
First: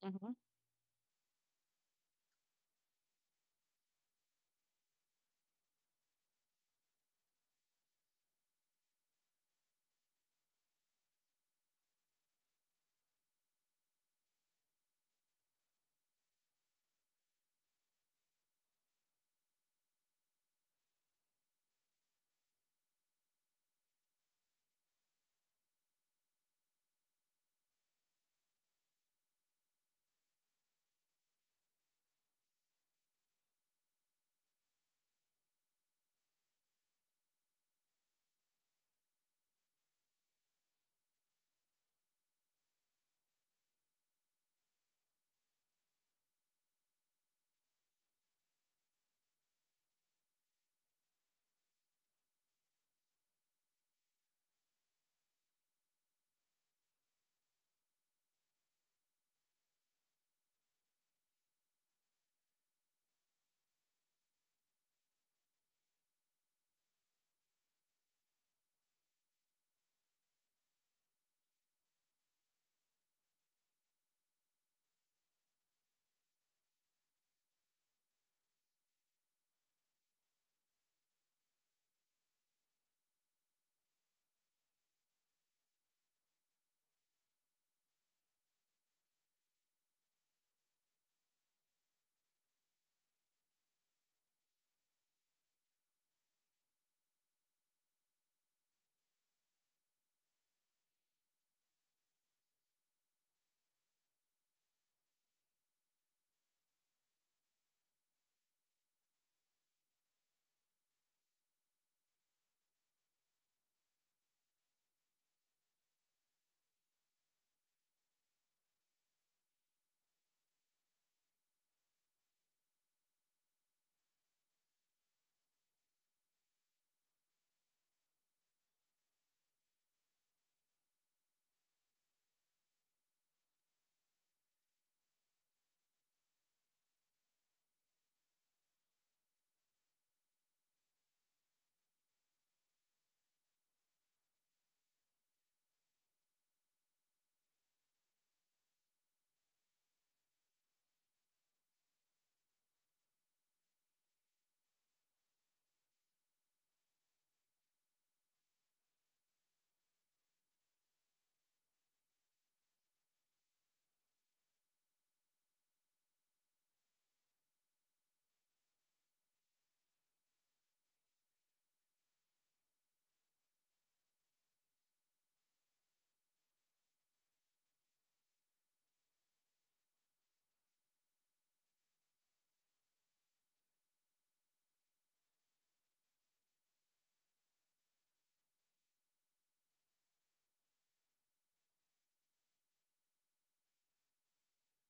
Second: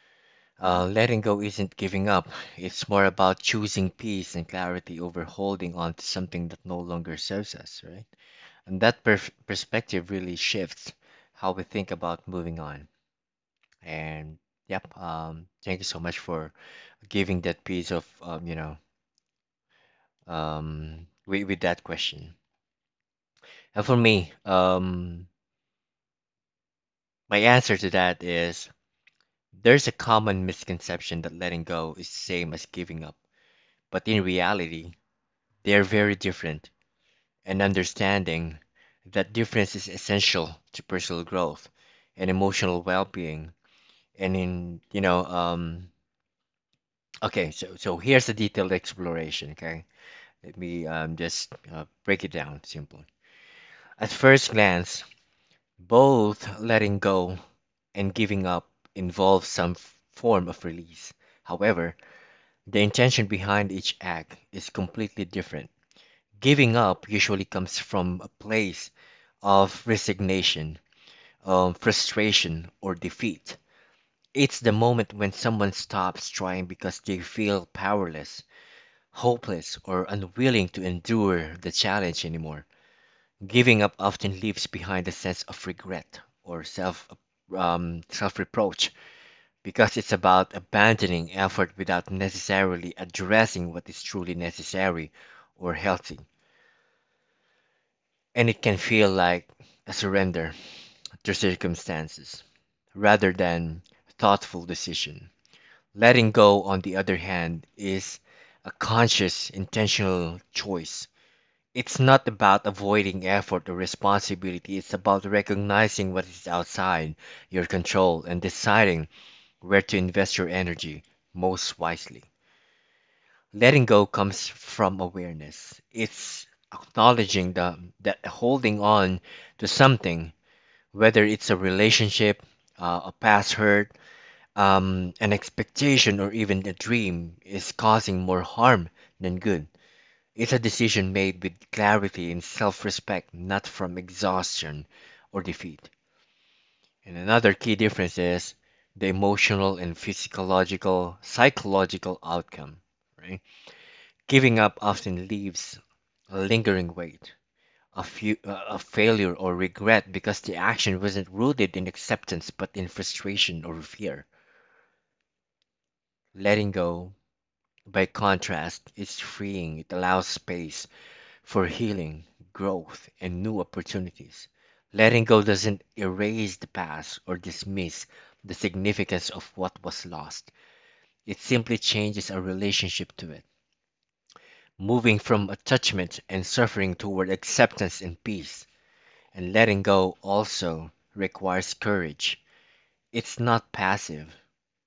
Hmm. Letting go isn't giving up. It's more about choosing peace and clarity over holding on to something that no longer serves us, right? And that perspective really shifts how we think about moving on. And yep, thank you so much for giving that piece of you know, with that question. And for me, my answer to that is there's a common misconception that letting go is the same as giving up, but in reality, they are very different. And understanding that difference is essential to personal growth and emotional well-being. And in you know okay, so so here's a detailed exploration. Okay. Let me just break it down simply. At first glance, both letting go and giving up involve some form of release. However, the intention behind each act is completely different. Giving up usually comes from a place of resignation, frustration, or defeat. It's the moment when someone stops trying because they feel powerless, hopeless, or unwilling to endure the challenge anymore. Giving up often leaves behind a sense of regret or self reproach because it's about abandoning effort without necessarily addressing what is truly necessary or healthy. And it can feel like a surrender to circumstances rather than thoughtful decision. Letting go, on the other hand, is a conscious, intentional choice. It's not about avoiding effort or responsibility. It's about recognizing what is outside your control and deciding where to invest your energy most wisely. Letting go comes from awareness. It's acknowledging the, that holding on to something, whether it's a relationship, a past hurt, an expectation, or even a dream, is causing more harm than good. It's a decision made with clarity and self respect, not from exhaustion or defeat. And another key difference is the emotional and physiological, psychological outcome, right? Giving up often leaves a lingering weight, a, few, a failure or regret because the action wasn't rooted in acceptance but in frustration or fear. Letting go, by contrast, is freeing. It allows space for healing, growth, and new opportunities. Letting go doesn't erase the past or dismiss the significance of what was lost, it simply changes our relationship to it. Moving from attachment and suffering toward acceptance and peace, and letting go also requires courage. It's not passive.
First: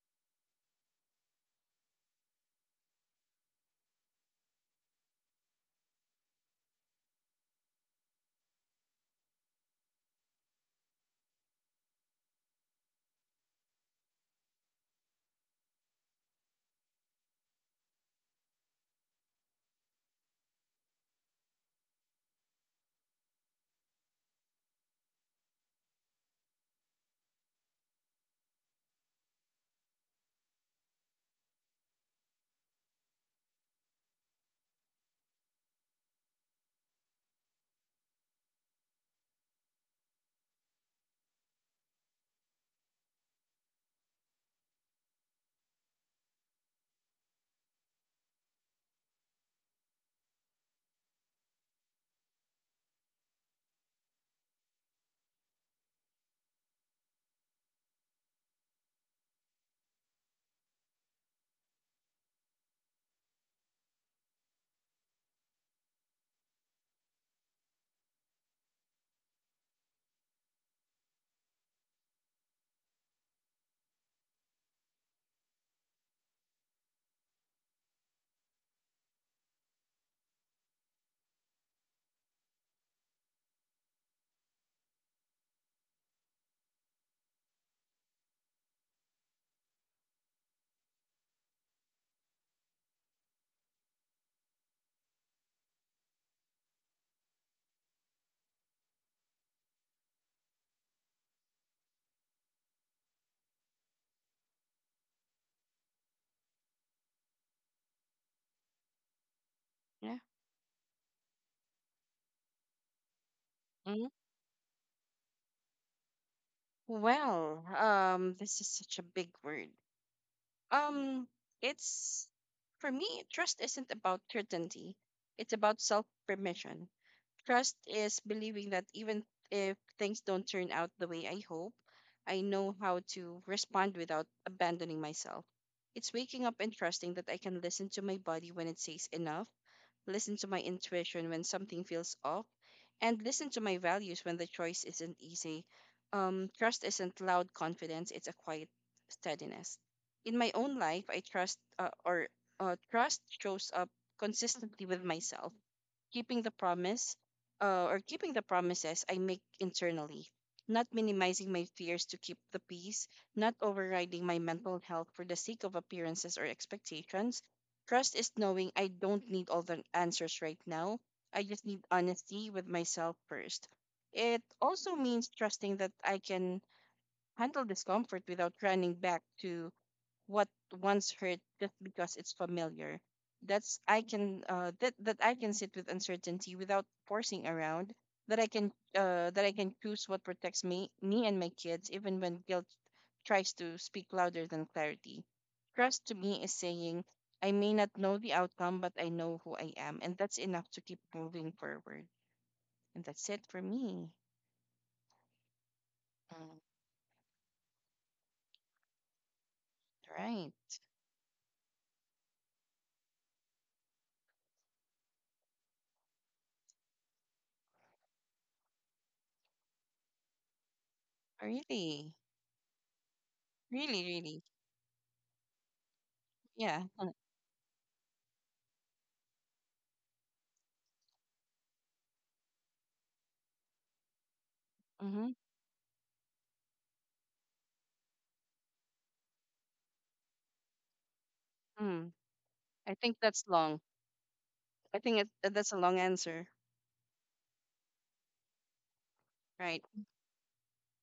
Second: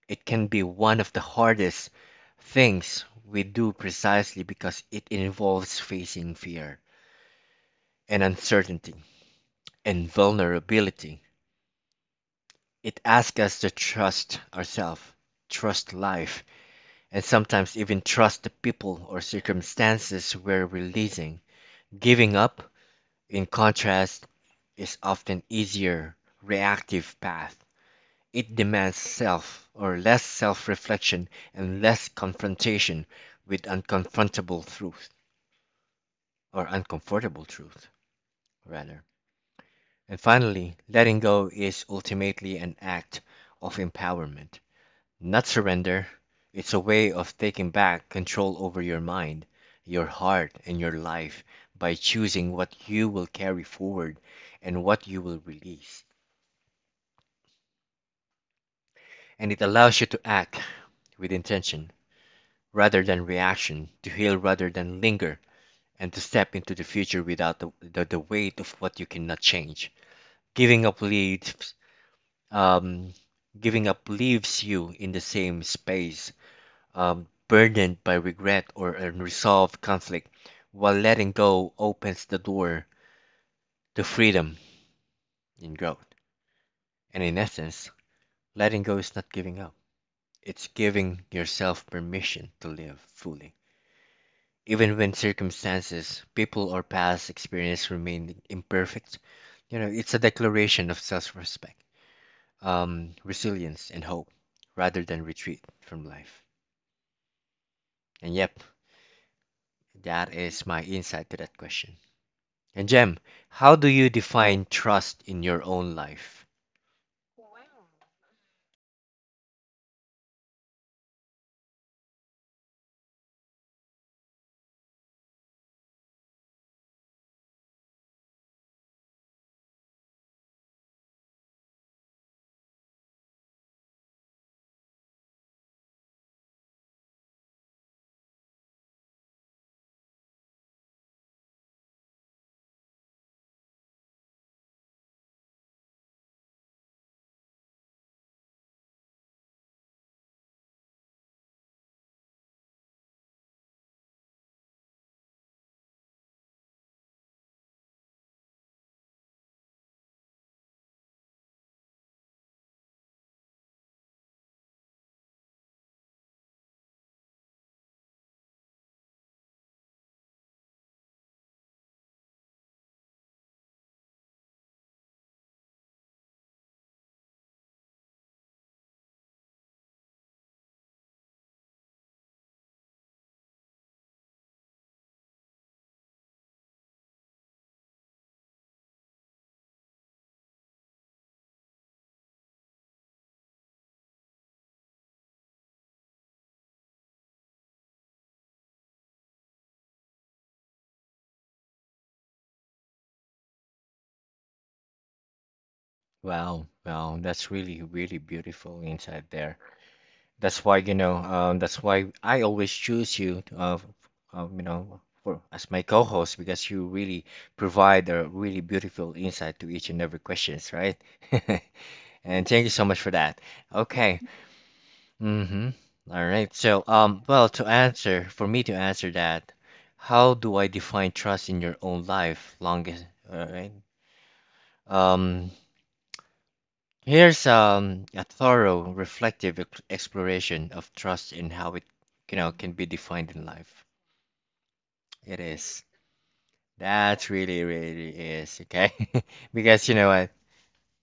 It can be one of the hardest things we do precisely because it involves facing fear and uncertainty and vulnerability. It asks us to trust ourselves, trust life, and sometimes even trust the people or circumstances we're releasing. Giving up, in contrast, is often easier reactive path. It demands self or less self-reflection and less confrontation with unconfrontable truth or uncomfortable truth rather. And finally, letting go is ultimately an act of empowerment. Not surrender. It's a way of taking back control over your mind, your heart, and your life by choosing what you will carry forward and what you will release. And it allows you to act with intention rather than reaction, to heal rather than linger, and to step into the future without the weight of what you cannot change. Giving up leaves, um, Giving up leaves you in the same space burdened by regret or unresolved conflict, while letting go opens the door to freedom and growth. And in essence, letting go is not giving up, it's giving yourself permission to live fully. Even when circumstances, people, or past experience remain imperfect, it's a declaration of self respect, resilience, and hope rather than retreat from life. And yep, Yeah. that is my insight to that question. And Jem, how do Hmm. you define trust in your own life? Well, this is such a big word. Um, it's for me, trust isn't about certainty. It's about self permission. Trust is believing that even if things don't turn out the way I hope, I know how to respond without abandoning myself. It's waking up and trusting that I can listen to my body when it says enough, listen to my intuition when something feels off, and listen to my values when the choice isn't easy. Trust isn't loud confidence, it's a quiet steadiness. In my own life, I trust or trust shows up consistently with myself keeping the promises I make internally, not minimizing my fears to keep the peace, not overriding my mental health for the sake of appearances or expectations. Trust is knowing I don't need all the answers right now. I just need honesty with myself first. It also means trusting that I can handle discomfort without running back to what once hurt just because it's familiar. That I can sit with uncertainty without forcing around. That I can choose what protects me and my kids even when guilt tries to speak louder than clarity. Trust to me is saying I may not know the outcome, but I know who I am, and that's enough to keep moving forward. And that's it for me. Mm, Wow, wow, that's really, really beautiful insight there. right? That's why, that's why I always choose you, to, f- you know, for as my co-host because you really provide a really beautiful insight to each and every questions, right? Really, And thank you so much for that. really, Okay. really, Mm-hmm. All right. yeah. So, well, for me to answer that, how do I define trust in your own life? Longest, all right. Mm-hmm. Um, Here's a thorough, reflective exploration of trust and how it, Mm. you know, can be I think defined in that's long. life. I think It it, that's a is. long answer, That really, really is okay. right? Because you know what?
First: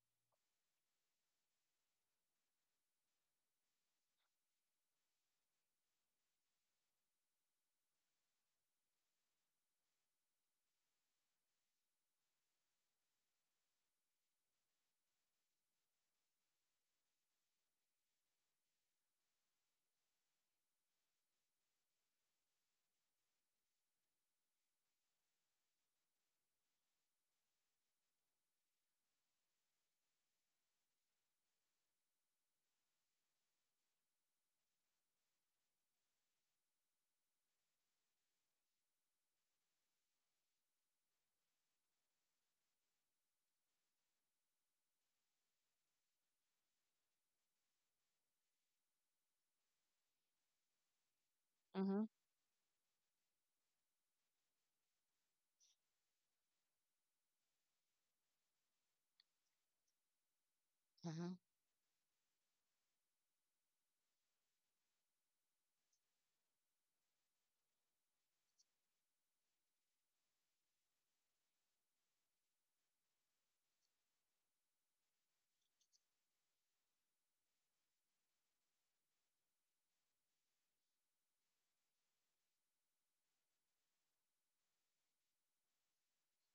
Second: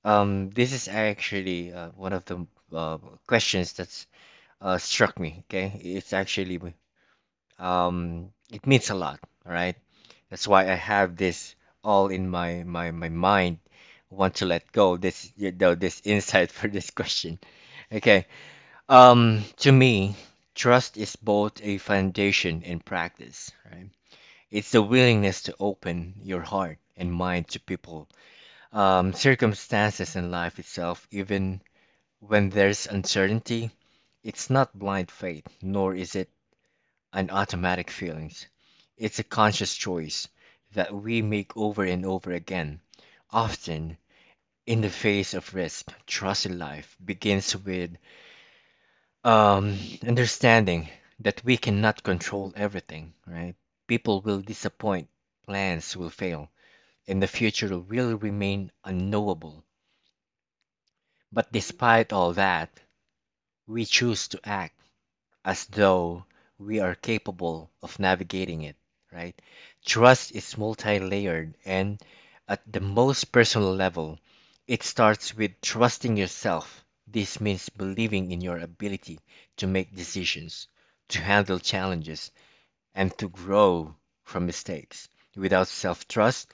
This is actually one of the uh, questions that's struck me. Okay, it means a lot, right? That's why I have this all in my mind. Want to let go this insight for this question. Okay. To me, trust is both a foundation and practice, right? It's the willingness to open your heart and mind to people, circumstances, and life itself, even when there's uncertainty. It's not blind faith, nor is it an automatic feelings. It's a conscious choice that we make over and over again, often in the face of risk. Trust in life begins with um, understanding that we cannot Mm-hmm. control everything, right? People will disappoint, plans will fail, and the future will remain unknowable. Mm-hmm. But despite all that, we choose to act as though we are capable of navigating it, right? Trust is multi layered, and at the most personal level, it starts with trusting yourself. This means believing in your ability to make decisions, to handle challenges, and to grow from mistakes. Without self trust,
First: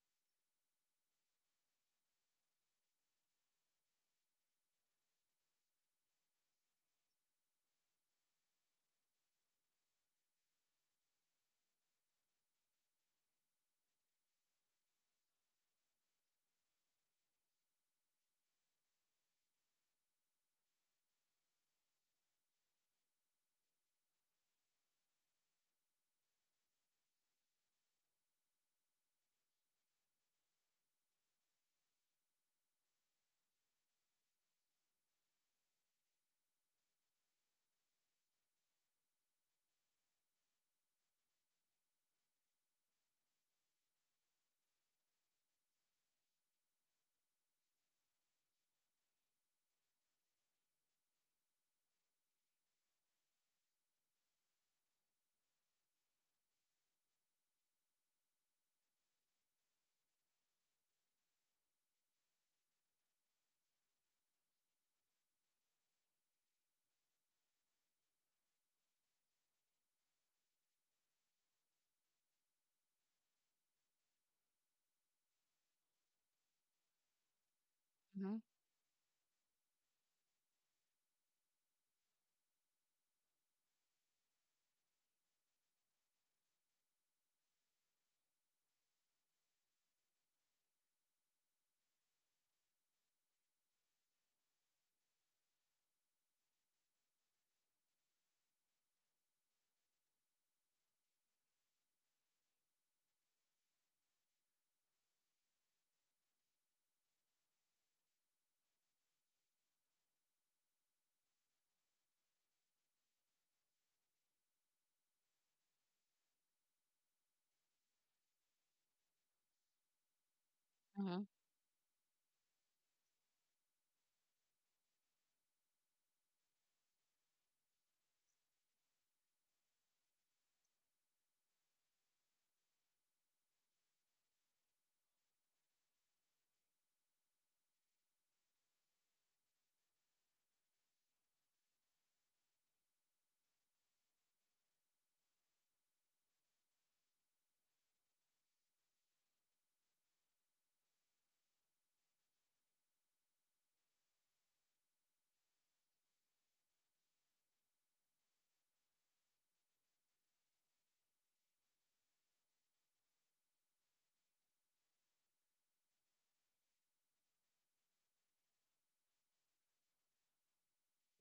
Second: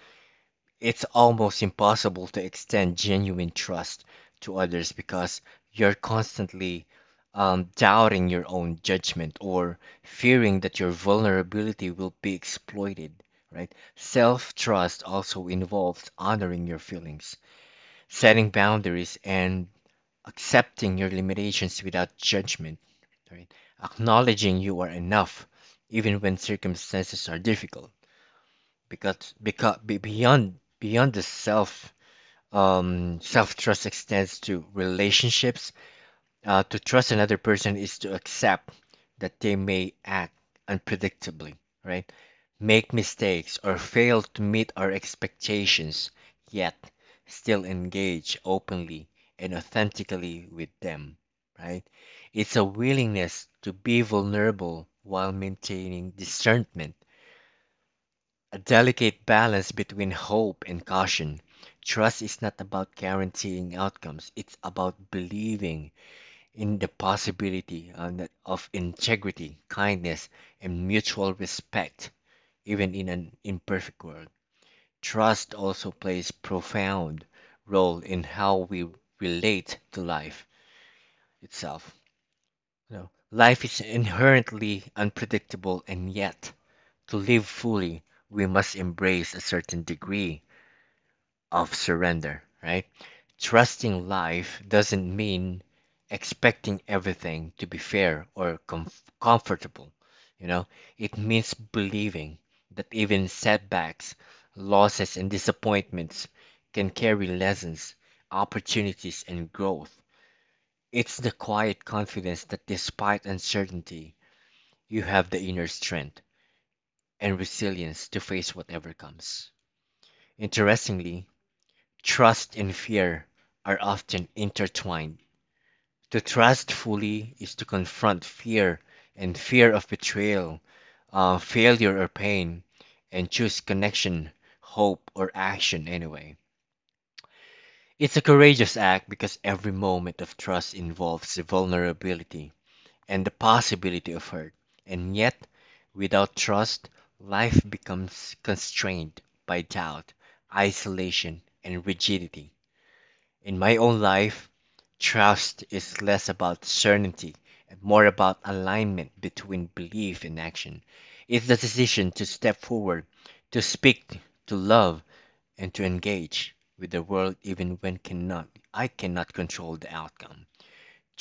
it's almost impossible to extend genuine trust to others because you're constantly doubting your own judgment or fearing that your vulnerability will be exploited, right? Self trust also involves honoring your feelings, setting boundaries, and accepting your limitations without judgment, right? Acknowledging you are enough even when circumstances are difficult because, beyond the self self trust extends to relationships. To trust another person is to accept that they may act unpredictably, right? Make mistakes or fail to meet our expectations, yet still engage openly and authentically with them, right? It's a willingness to be vulnerable while maintaining discernment a delicate balance between hope and caution. Trust is not about guaranteeing outcomes, it's about believing in the possibility of integrity, kindness, and mutual respect, even in an imperfect world. Trust also plays profound role in Mm-hmm. how we relate to life itself. You know, life is inherently unpredictable, and yet, to live fully, we must embrace a certain degree of surrender, right? Trusting life doesn't mean expecting everything to be fair or comfortable. You know, it means believing that even setbacks, losses, and disappointments can carry lessons, opportunities, and growth. It's the quiet confidence that despite uncertainty, you have the inner strength and resilience to face whatever comes. Mm-hmm. Interestingly, trust and fear are often intertwined. To trust fully is to confront fear and fear of betrayal, failure, or pain, and choose connection, hope, or action anyway. It's a courageous act because every moment of trust involves the vulnerability and the possibility of hurt. And yet, without trust, life becomes constrained by doubt, isolation, and rigidity. In my own life, trust is less about certainty and more about alignment between belief and action. It's the decision to step forward, to speak, to love, and to engage with the world even when cannot I cannot control the outcome.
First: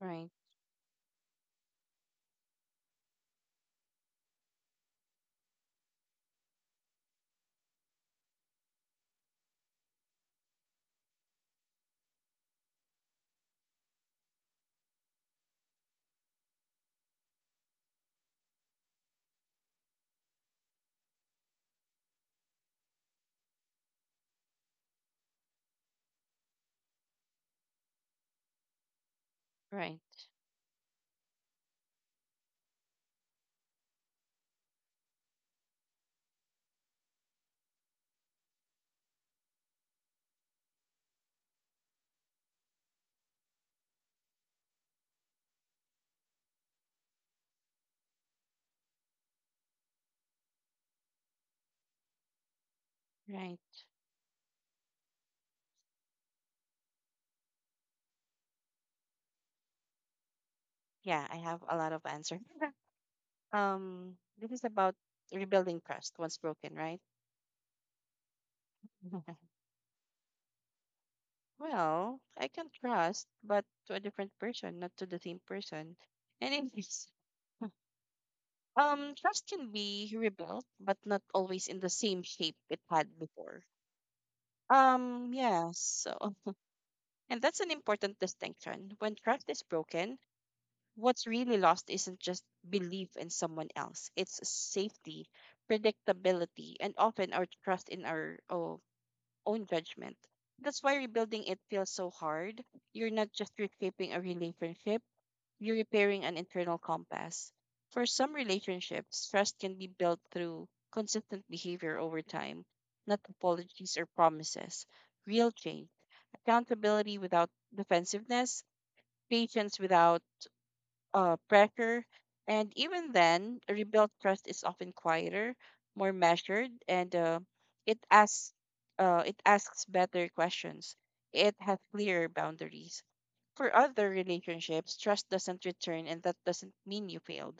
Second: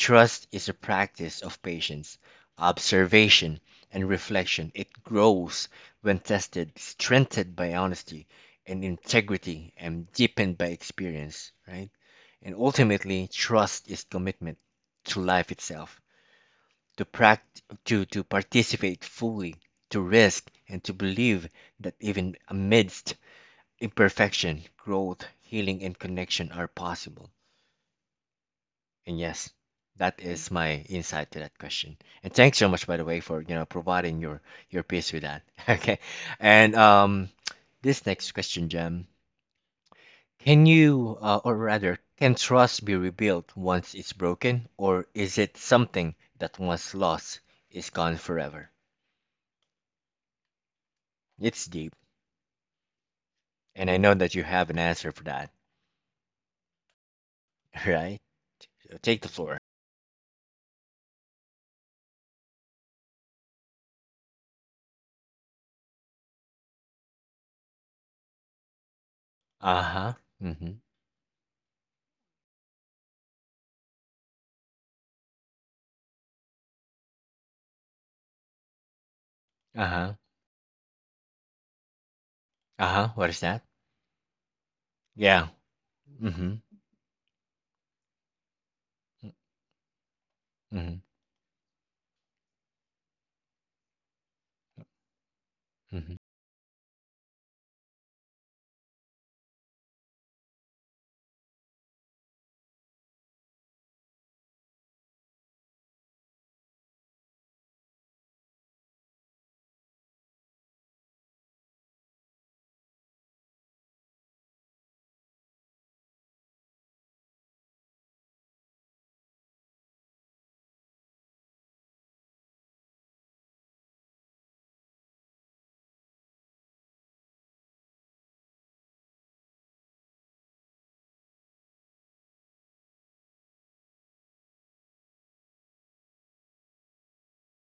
Right. is a practice of patience, observation, and reflection. It grows when tested, strengthened by honesty and integrity, and deepened by experience, right? And ultimately, trust is commitment to life itself, to participate fully, to risk, and to believe that even amidst imperfection, growth, healing, and connection are possible. And yes, that Right. is my insight to that question. And thanks so much, by the way, for providing your piece with that. Okay, and this next question, Jem, can you or rather can trust be rebuilt once it's broken, or is it something that once lost is gone forever? It's deep, Right. and I know that you have an answer for that, right? So take the floor. Yeah, I have a lot of answer. Um, this is about rebuilding trust once broken, right? Uh huh. Mm-hmm. Well, I can trust, but to a different person, not to the same person. Anyways, trust can Uh be huh. rebuilt, but not always in the same shape it Uh had huh. What is before. that? Um, Yeah. yeah, so, Mm-hmm. and that's an important distinction. When trust is broken, Mm-hmm. what's really lost isn't just belief in someone else, it's safety, Mm-hmm. predictability, and often our trust in own judgment. That's why rebuilding it feels so hard. You're not just reshaping a relationship, you're repairing an internal compass. For some relationships, trust can be built through consistent behavior over time, not apologies or promises. Real change, accountability without defensiveness, patience without pressure. And even then, rebuilt trust is often quieter, more measured, and it asks it asks better questions. It has clearer boundaries. For other relationships, trust doesn't return, and that doesn't mean you failed.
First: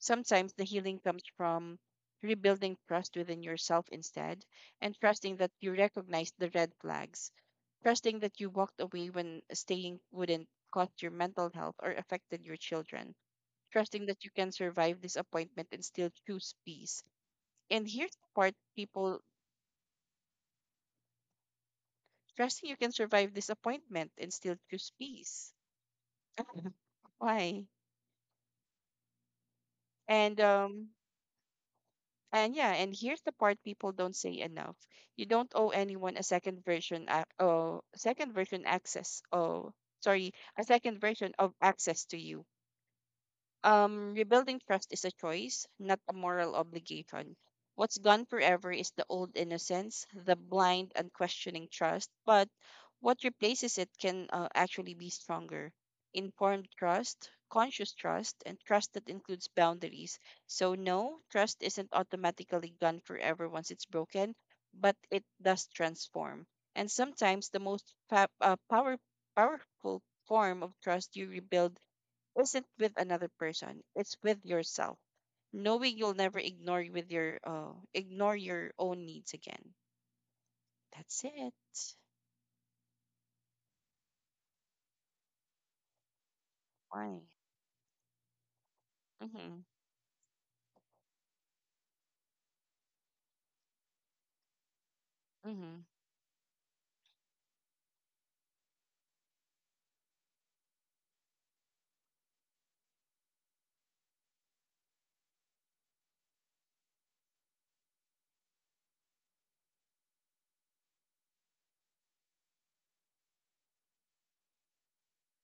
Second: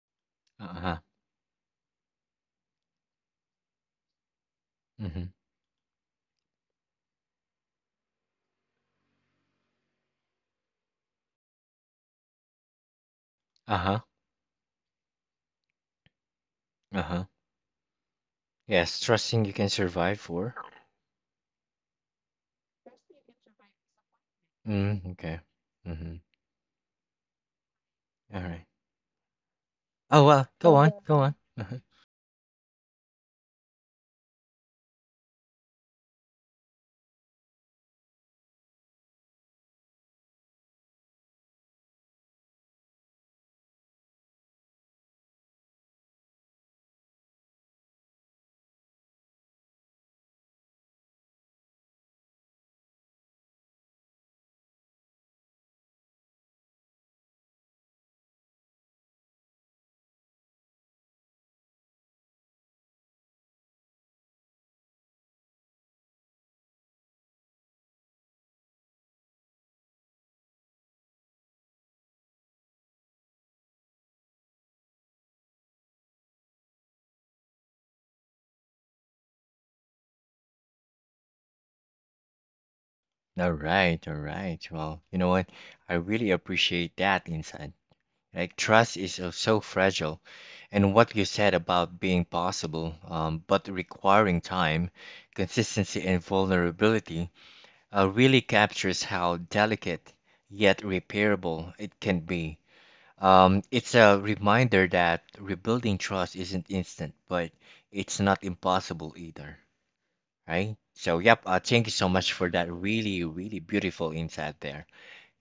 Sometimes the healing Uh-huh. comes from rebuilding trust within yourself instead, and Mm-hmm. trusting that you recognize the red flags, trusting that you walked away when staying wouldn't cost your mental health or affected your children Uh-huh. trusting that you can survive disappointment and still choose peace. Uh-huh. And here's the part Yes, people trusting you can survive for. trusting you can survive disappointment and still choose Mm, okay. peace. Mm-hmm. Why? All right. Oh And well, go um on, go on. Uh-huh. and here's the part people don't say enough. You don't owe anyone a second version ac- oh second version access. Oh, sorry, a second version of access to you. Rebuilding trust is a choice, not a moral obligation. What's gone forever is the old innocence, the blind, unquestioning trust, but what replaces it can actually be stronger. Informed trust, conscious trust, and trust that includes boundaries. So, no, trust isn't automatically gone forever once it's broken, but it does transform. And sometimes the most powerful form of trust you rebuild isn't with another person, it's with yourself. Knowing you'll never ignore your own needs again. That's it. All right, all right. Well, you know what? I really appreciate Why? that insight. Like trust is so Mhm. fragile, and what you said about being possible, but requiring time, Mhm. consistency, and vulnerability, really captures how delicate yet repairable it can be. It's a reminder that rebuilding trust isn't instant, but it's not impossible either, right? So, yep, thank you so much for that really, really beautiful insight there.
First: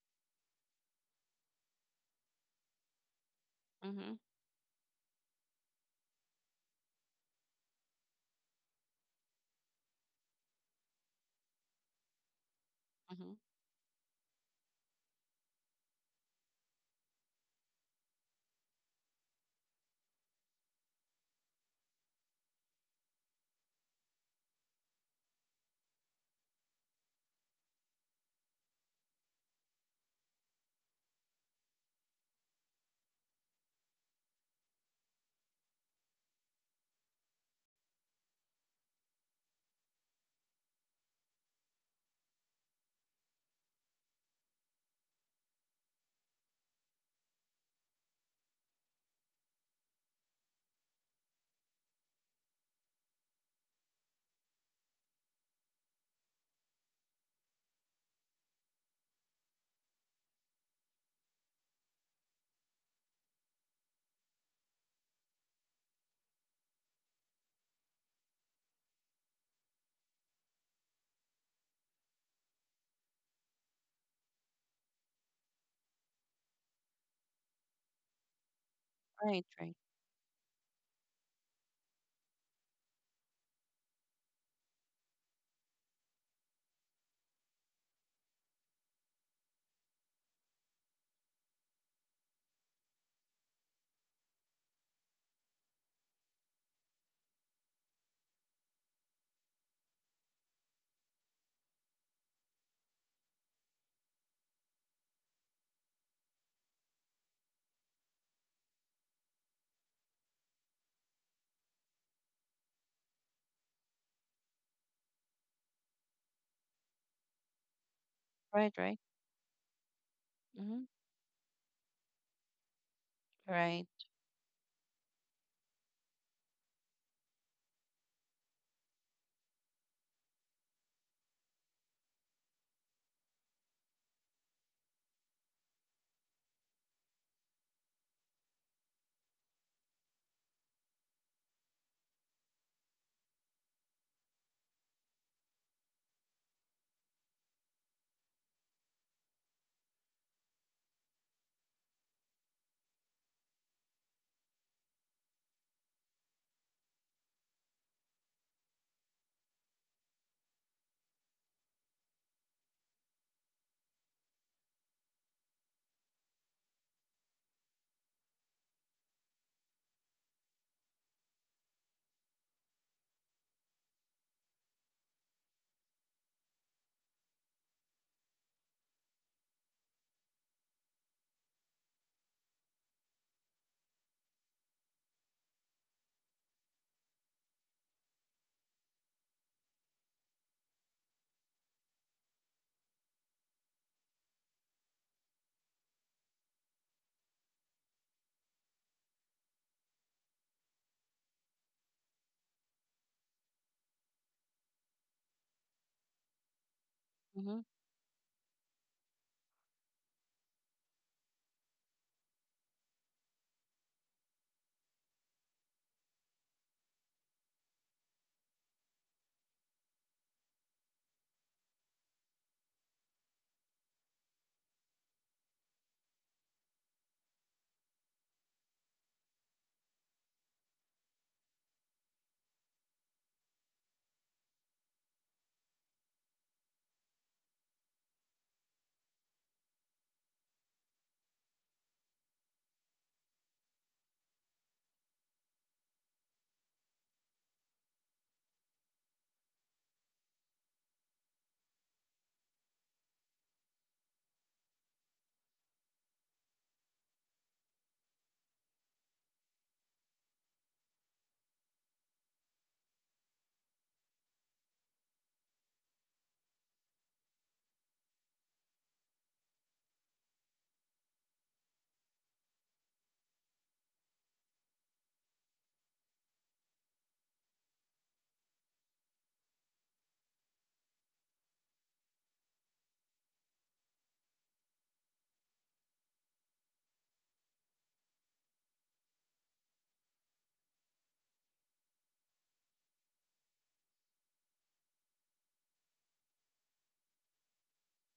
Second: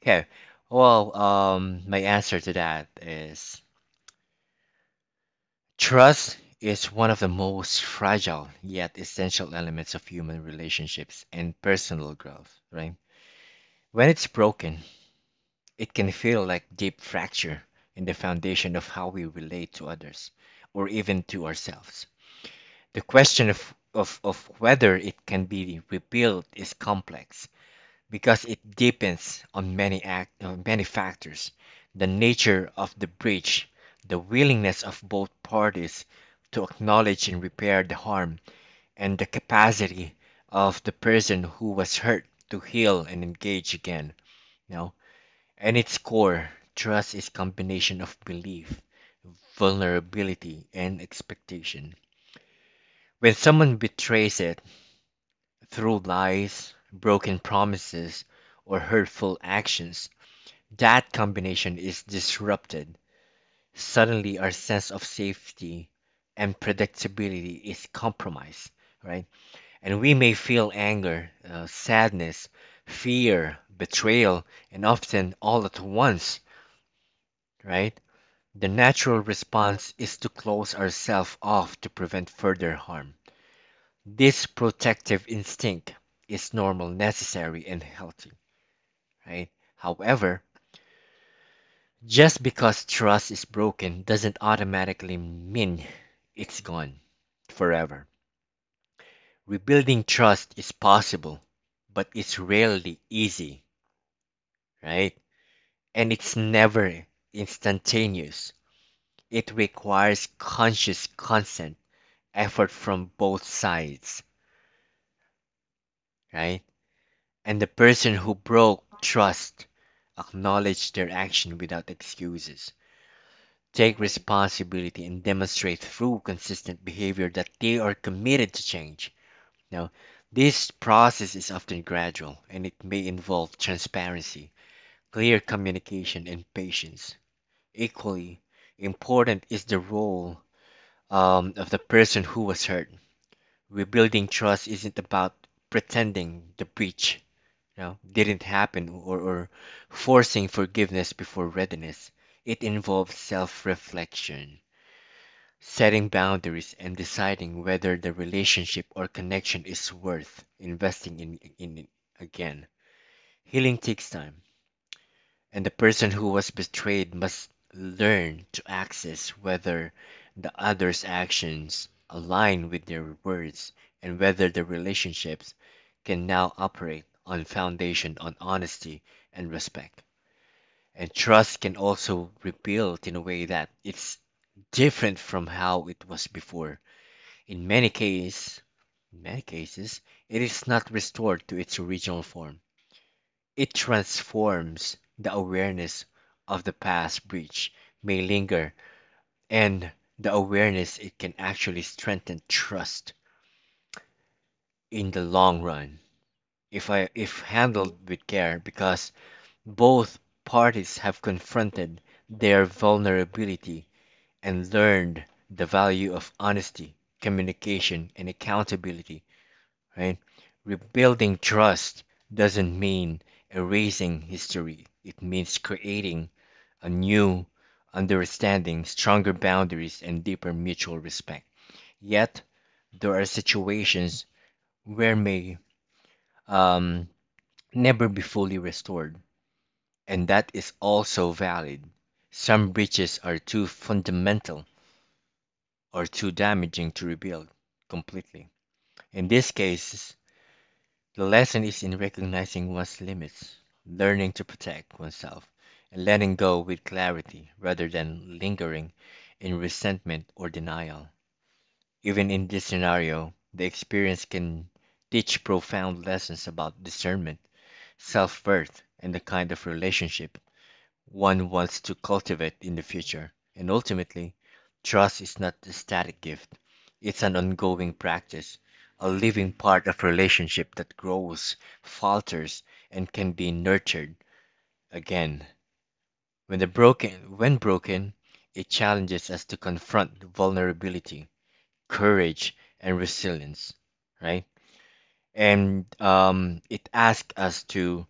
Okay, well, my answer to that is Mhm. trust is one of the most fragile yet essential elements of human relationships and personal growth, right? Mhm. When it's broken, it can feel like deep fracture in the foundation of how we relate to others or even to ourselves. The question of whether it can be rebuilt is complex because it depends on many factors, the nature of the breach, the willingness of both parties to acknowledge and repair the harm, and the capacity of the person who was hurt to heal and engage again. You know? At its core, trust is combination of belief, vulnerability, and expectation. When someone betrays it through lies, broken promises, or hurtful actions, that combination is disrupted. Suddenly, our sense of safety and predictability is compromised, right? And we may feel anger, sadness, fear, betrayal, and often all at once, right? The natural Right, right. response is to close ourselves off to prevent further harm. This protective instinct is normal, necessary, and healthy, right? However, just because trust is broken doesn't automatically mean it's gone forever. Rebuilding trust is possible, but it's rarely easy, right? And it's never instantaneous. It requires conscious consent, effort from both sides right? And the person who Right, broke right. trust Mhm. acknowledge their action without excuses, Right. take responsibility, and demonstrate through consistent behavior that they are committed to change. Now, this process is often gradual and it may involve transparency, clear communication, and patience. Equally important is the role of the person who was hurt. Rebuilding trust isn't about pretending the breach didn't happen or forcing forgiveness before readiness. It involves self reflection, setting boundaries, and deciding whether the relationship or connection is worth investing in it again. Healing takes time, and the person who was betrayed must learn to access whether the other's actions align with their words and whether the relationships can now operate on foundation on honesty and respect. And trust can also rebuild in a way that it's different from how it was before. In many cases, in many cases, it is not restored to its original form it transforms the awareness of the past breach may linger and the awareness it can actually strengthen trust in the long run if Mhm. handled with care because both parties have confronted their vulnerability and learned the value of honesty, communication and accountability, right? Rebuilding trust doesn't mean erasing history. It means creating a new understanding, stronger boundaries, and deeper mutual respect. Yet, there are situations where may um, never be fully restored, and that is also valid. Some breaches are too fundamental or too damaging to rebuild completely. In these cases, the lesson is in recognizing one's limits, learning to protect oneself, and letting go with clarity rather than lingering in resentment or denial. Even in this scenario, the experience can teach profound lessons about discernment, self worth, and the kind of relationship one wants to cultivate in the future. And ultimately, trust is not a static gift, it's an ongoing practice, a living part of relationship that grows, falters, and can be nurtured again. When the broken when broken, it challenges us to confront vulnerability courage, and resilience, right? And it asks us to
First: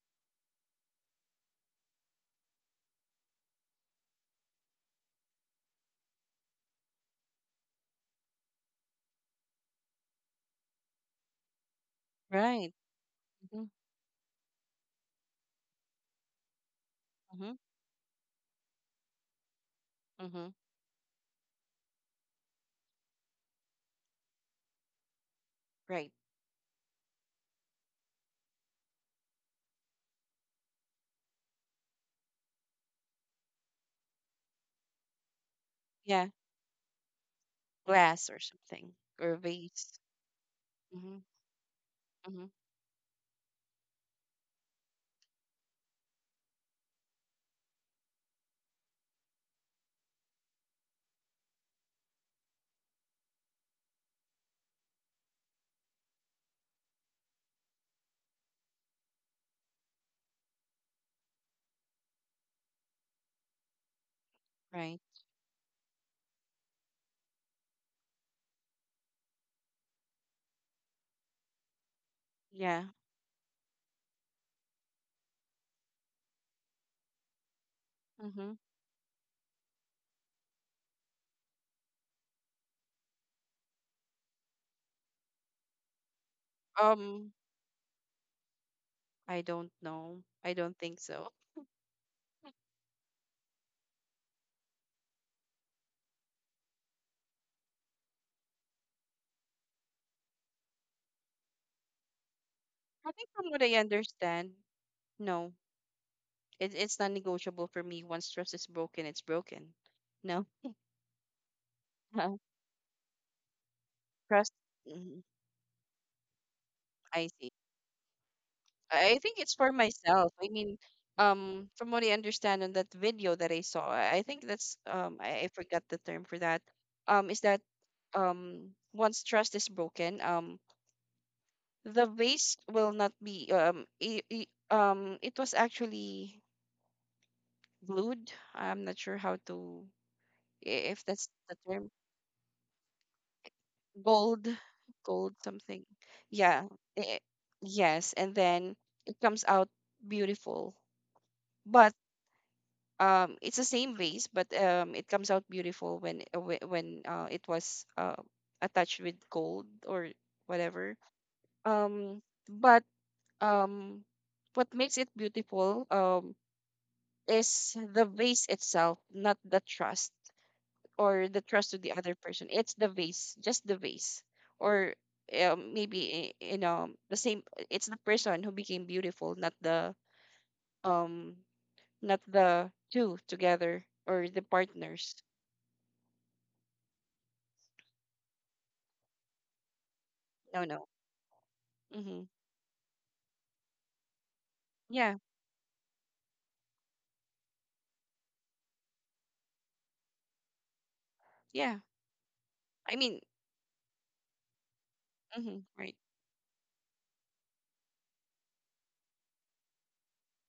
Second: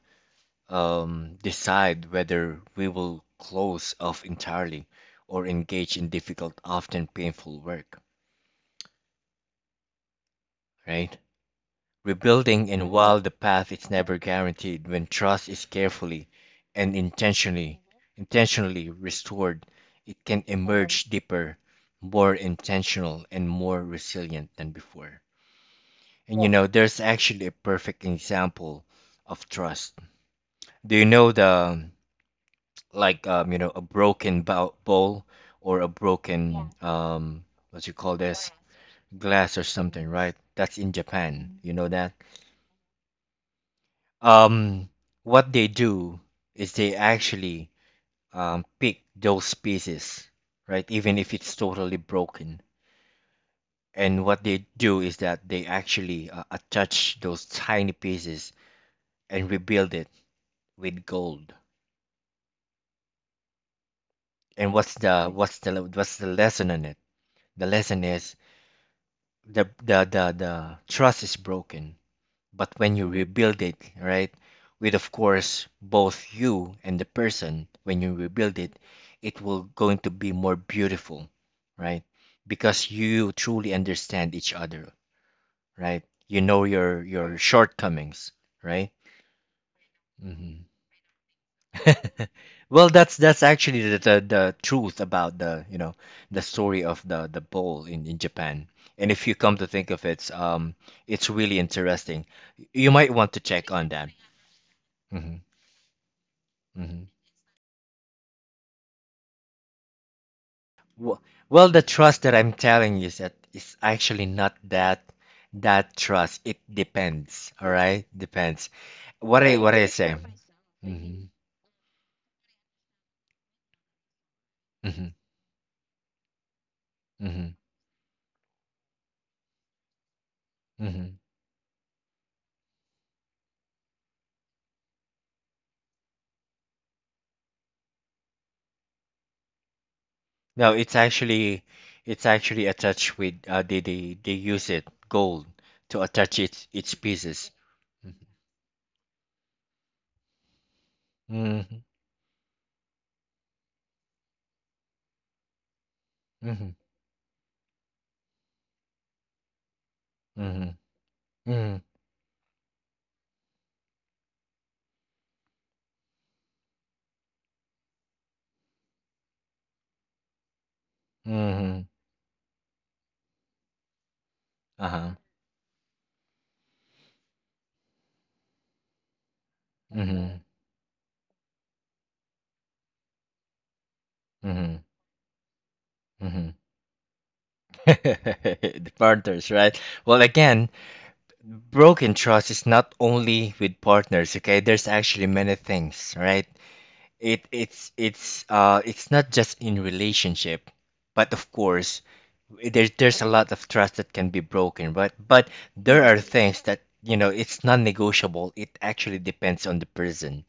decide whether we will close off entirely or engage in difficult, often painful work, right? Rebuilding, Right. and while the Mhm. path is never guaranteed, when trust is carefully and Mhm. intentionally restored, it can Mhm. emerge deeper, more intentional, and more resilient than before. Right. And you know, there's actually a perfect example of trust. Do you know the like you know a bowl or a Yeah. broken what you call Glass or this something or glass or vase. something, right? That's in Mhm. Japan. You know that. Mhm. Um, what they do is they actually pick those pieces, right? Even if it's totally broken. And what they do is that they actually attach those tiny pieces and rebuild it with gold. And what's Right. the what's the what's the lesson in it? The lesson is the trust is broken, but Yeah. when you rebuild it, right? With of course both you and the person, when you Mhm. rebuild it, it will going to be more beautiful, right? Because you truly understand each other, right? You know your Um your shortcomings, right? I don't know. I Hmm. don't think so. Well, that's actually the truth about the you know the story of the bowl in Japan. And if you come to think of it, it's really interesting. You I might think want to from what check I on that. understand, Hmm. no. It's Hmm. non-negotiable for me. Once trust is broken, it's broken. No, Well, well, the trust that uh, I'm telling you is that it's actually trust. not that Mhm. that trust. It I see. depends. All right, depends. I think What it's I for what I say. myself. I mean, Hmm. From what I understand on that video that I saw, I think that's Hmm. I forgot the term for that. Is Hmm. that once trust is broken, Hmm. the vase will not be I it was actually glued. I'm not sure how to i- No, if that's the term. it's actually attached with they Gold, use it gold gold something. to attach Yeah. its Eh, pieces. yes, and then it comes out beautiful. Mm-hmm. But um, it's the same vase, but um, it comes out beautiful when uh, whe- Mm-hmm. when uh, it was attached with gold or Mm-hmm. whatever, Mm-hmm. um but um what makes it beautiful is the vase itself, not the trust or the trust to Mm-hmm. the other person. It's the vase, just the vase, or Uh-huh. Maybe you know the same. It's the person who became beautiful, not the Mm-hmm. um, not the two together or the Mm-hmm. partners. Mm-hmm. The partners, right? Well, No, again, no. broken Mm-hmm. trust is not only with partners, okay? There's Yeah, actually many things, right? It it's not just in relationship, but of yeah. course there's I mean, there's a lot of trust that can be broken, but mm-hmm, right. there are things that you know it's non-negotiable. It actually depends on the person,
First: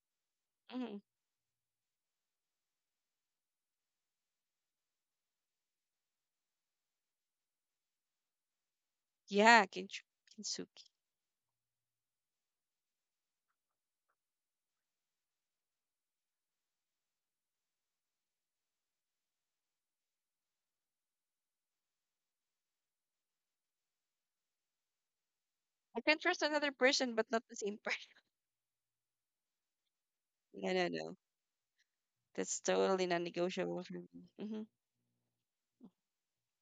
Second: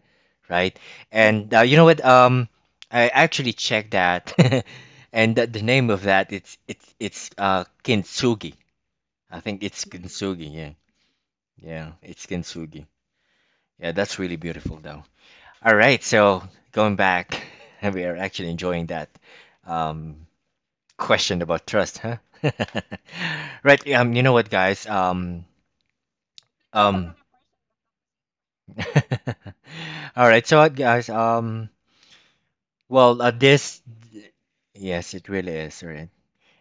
right? Mm-hmm. And you know what? I actually checked that, and the name of that it's kintsugi. I think Yeah, it's kintsugi. Yeah, Kintsugi. yeah, it's kintsugi. Yeah, that's really beautiful though. All right, so going back, we are actually enjoying that um, question about trust, huh? Right, you know what, guys? I can trust another person, um, but not the same person. all right, so No, what, no, guys? no. That's totally Well, this, non-negotiable for me. Mm-hmm. yes, it really is, right?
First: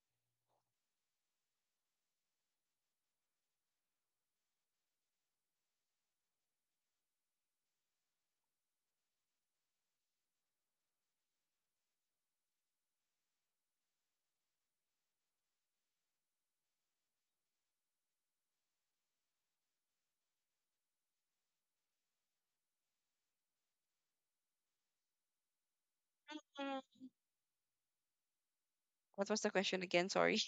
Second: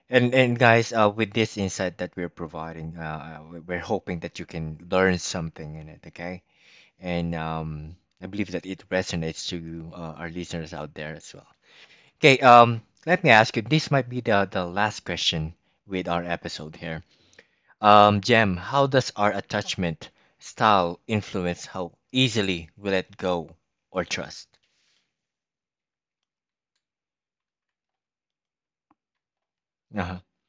And guys, with this insight that we're providing, we- we're hoping that you can learn something in it, okay? And I believe that it resonates to our listeners out there as well. Okay, let me ask you. This might be the last question with our episode here. Jem, how does our attachment style influence how easily we let go or trust? Mm-hmm. What was the question again? Uh-huh. Sorry.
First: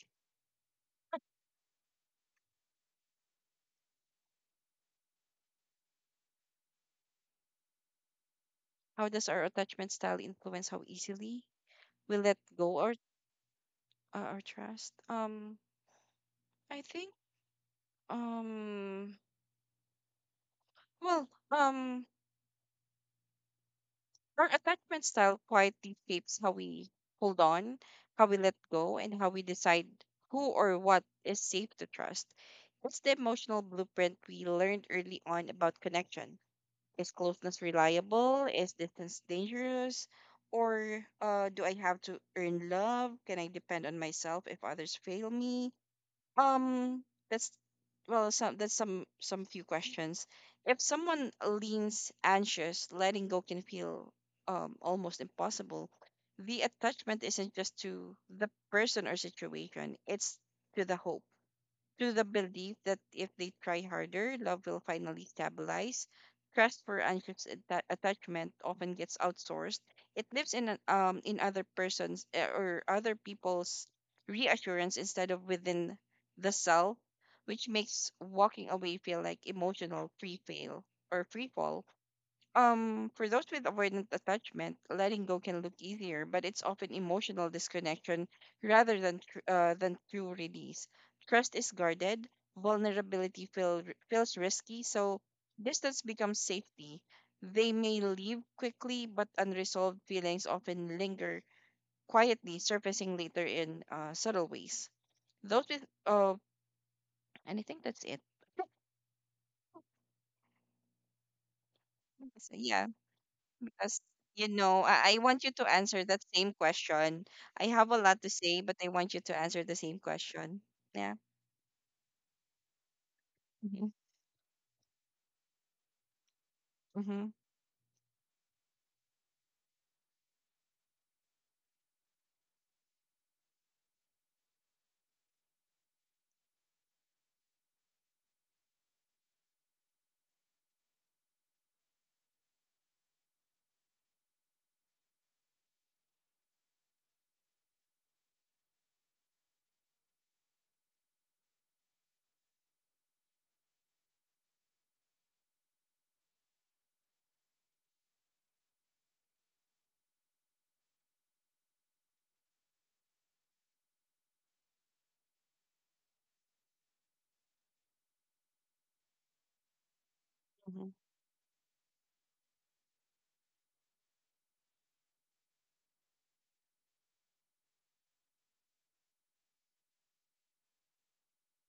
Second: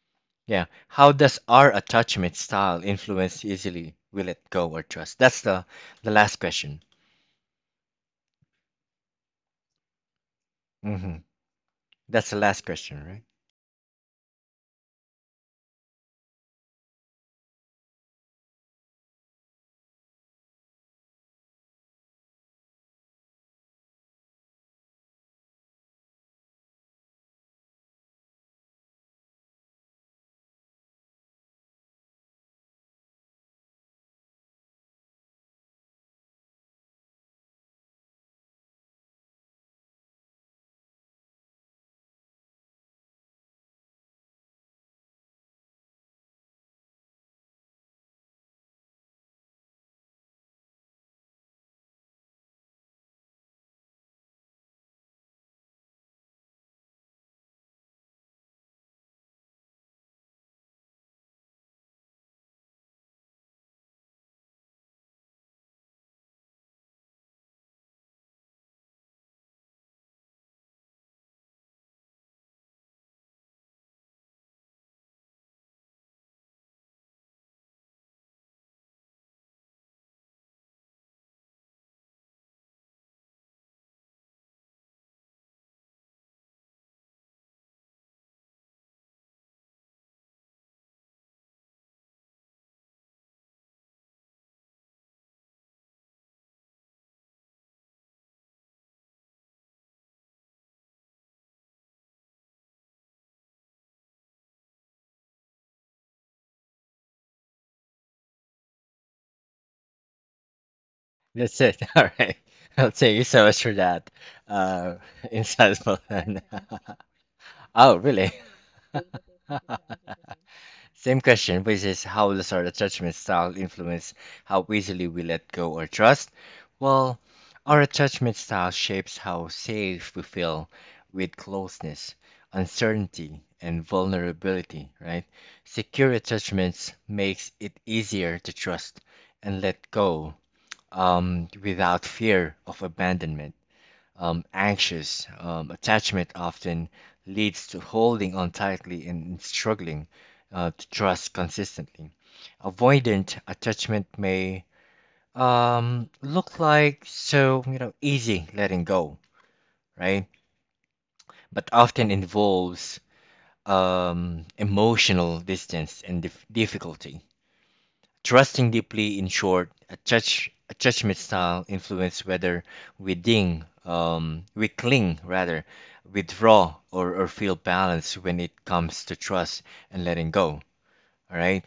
Yeah. How does our attachment style influence easily we let go or trust? That's the last question. How does our attachment style influence how Mm-hmm. easily we That's the let last go or question, right? Our trust? I think um, well, our attachment style quietly shapes how we hold on, how we let go, and how we decide who or what is safe to trust. It's the emotional blueprint we learned early on about connection. Is closeness reliable? Is distance dangerous? Or do I have to earn love? Can I depend on myself if others fail me? Um, that's that's some few questions. If someone leans anxious, letting go can feel almost impossible. The attachment isn't just to the person or situation; it's to the hope to the belief that if they try harder, love will finally stabilize. Trust for attachment often gets outsourced. It lives in an, in other persons or other people's reassurance instead of within the self, which makes walking away feel like emotional free fail or free fall. For those with avoidant attachment, letting go can look easier, but it's often emotional disconnection rather than true release. Trust is guarded, vulnerability feel, feels risky, so distance becomes safety. They may leave quickly, but unresolved feelings often linger quietly, surfacing later in subtle ways. Those with and I think that's it. That's it. All right. So, yeah. I'll thank you so much for Because that. you know Uh, I want you to insightful. answer that same question. I have oh, a lot to really? say, but I want you to answer the same question. Yeah. Same question raises how does our attachment style Mm-hmm. influence how easily we let go or trust? Well, Mm-hmm. our attachment style shapes how safe we feel with closeness, uncertainty, and vulnerability, right? Secure attachments makes it easier to trust and let go without fear of abandonment, anxious attachment often leads to holding on tightly and struggling to trust consistently. Avoidant attachment may look like so you know easy letting go, right? But often involves emotional distance and difficulty trusting deeply. In short, a judge, a Mm-hmm. judgment style influence whether we ding, we cling rather, withdraw or feel balance when it comes to trust and letting go. All right.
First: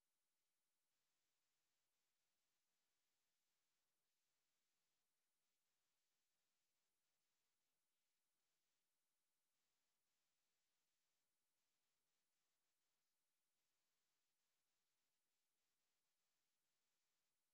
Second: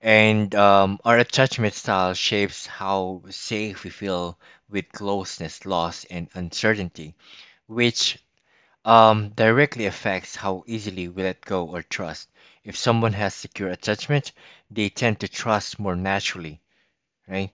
And our attachment style shapes how safe we feel with closeness, loss, and uncertainty, which directly affects how easily we let go or trust. If someone has secure attachment, they tend to trust more naturally, right?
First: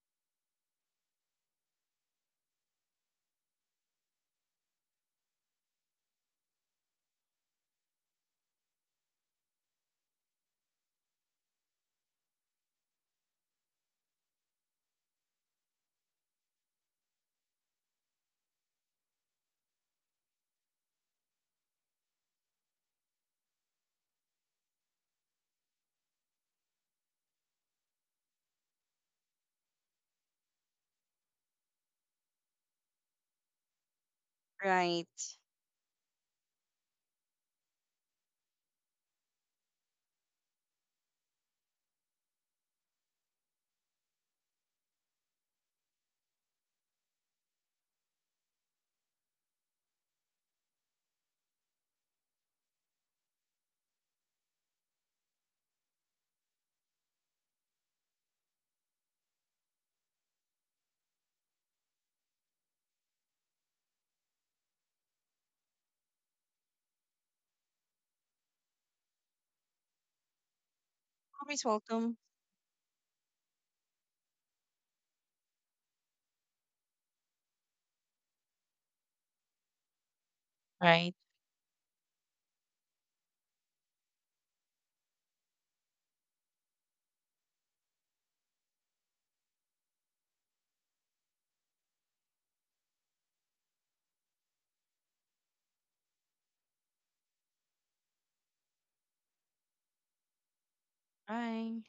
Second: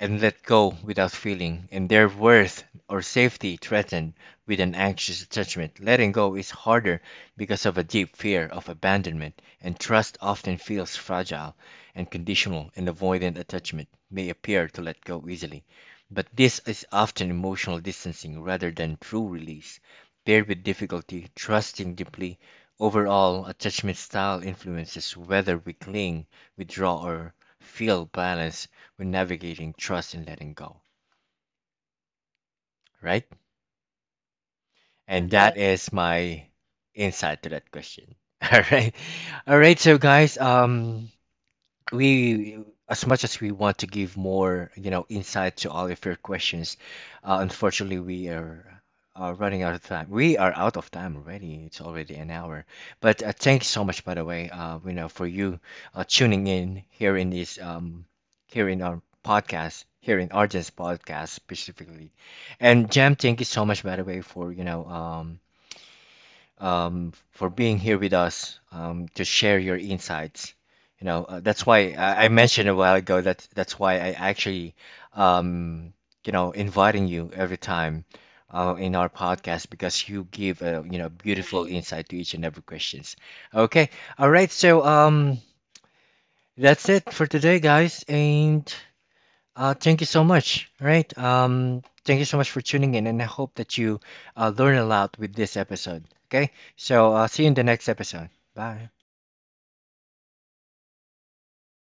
And let go without feeling and their worth or safety threatened with an anxious attachment. Letting go is harder because of a deep fear of abandonment, and trust often feels fragile and conditional, and avoidant attachment may appear to let go easily. But this is often emotional distancing rather than true release. Paired with difficulty, trusting deeply, overall attachment style influences whether we cling, withdraw, or feel balance with navigating trust and letting go, right? Right. And that is my insight to that question. All right. All right, so guys, we, as much as we want to give more you know insight to all of your questions, unfortunately we are running out of time. We are out of time already. It's already an hour, but thank you so much by the way, you know, for you tuning in here in this here in our podcast, here in Arden's podcast specifically. And Jam, thank you so much by the way for for being here with us, to share your insights. You know, Always that's why welcome. I mentioned a while ago that that's why I actually, um, you know, inviting you every time in our podcast because you give a you know Right. beautiful insight to each and every questions. Okay, all right, so that's it for today, guys, and thank you so much. Right. Thank you so much for tuning in, and I hope that you learn a lot with this episode. Okay. So, see you in the next episode. Bye. Bye.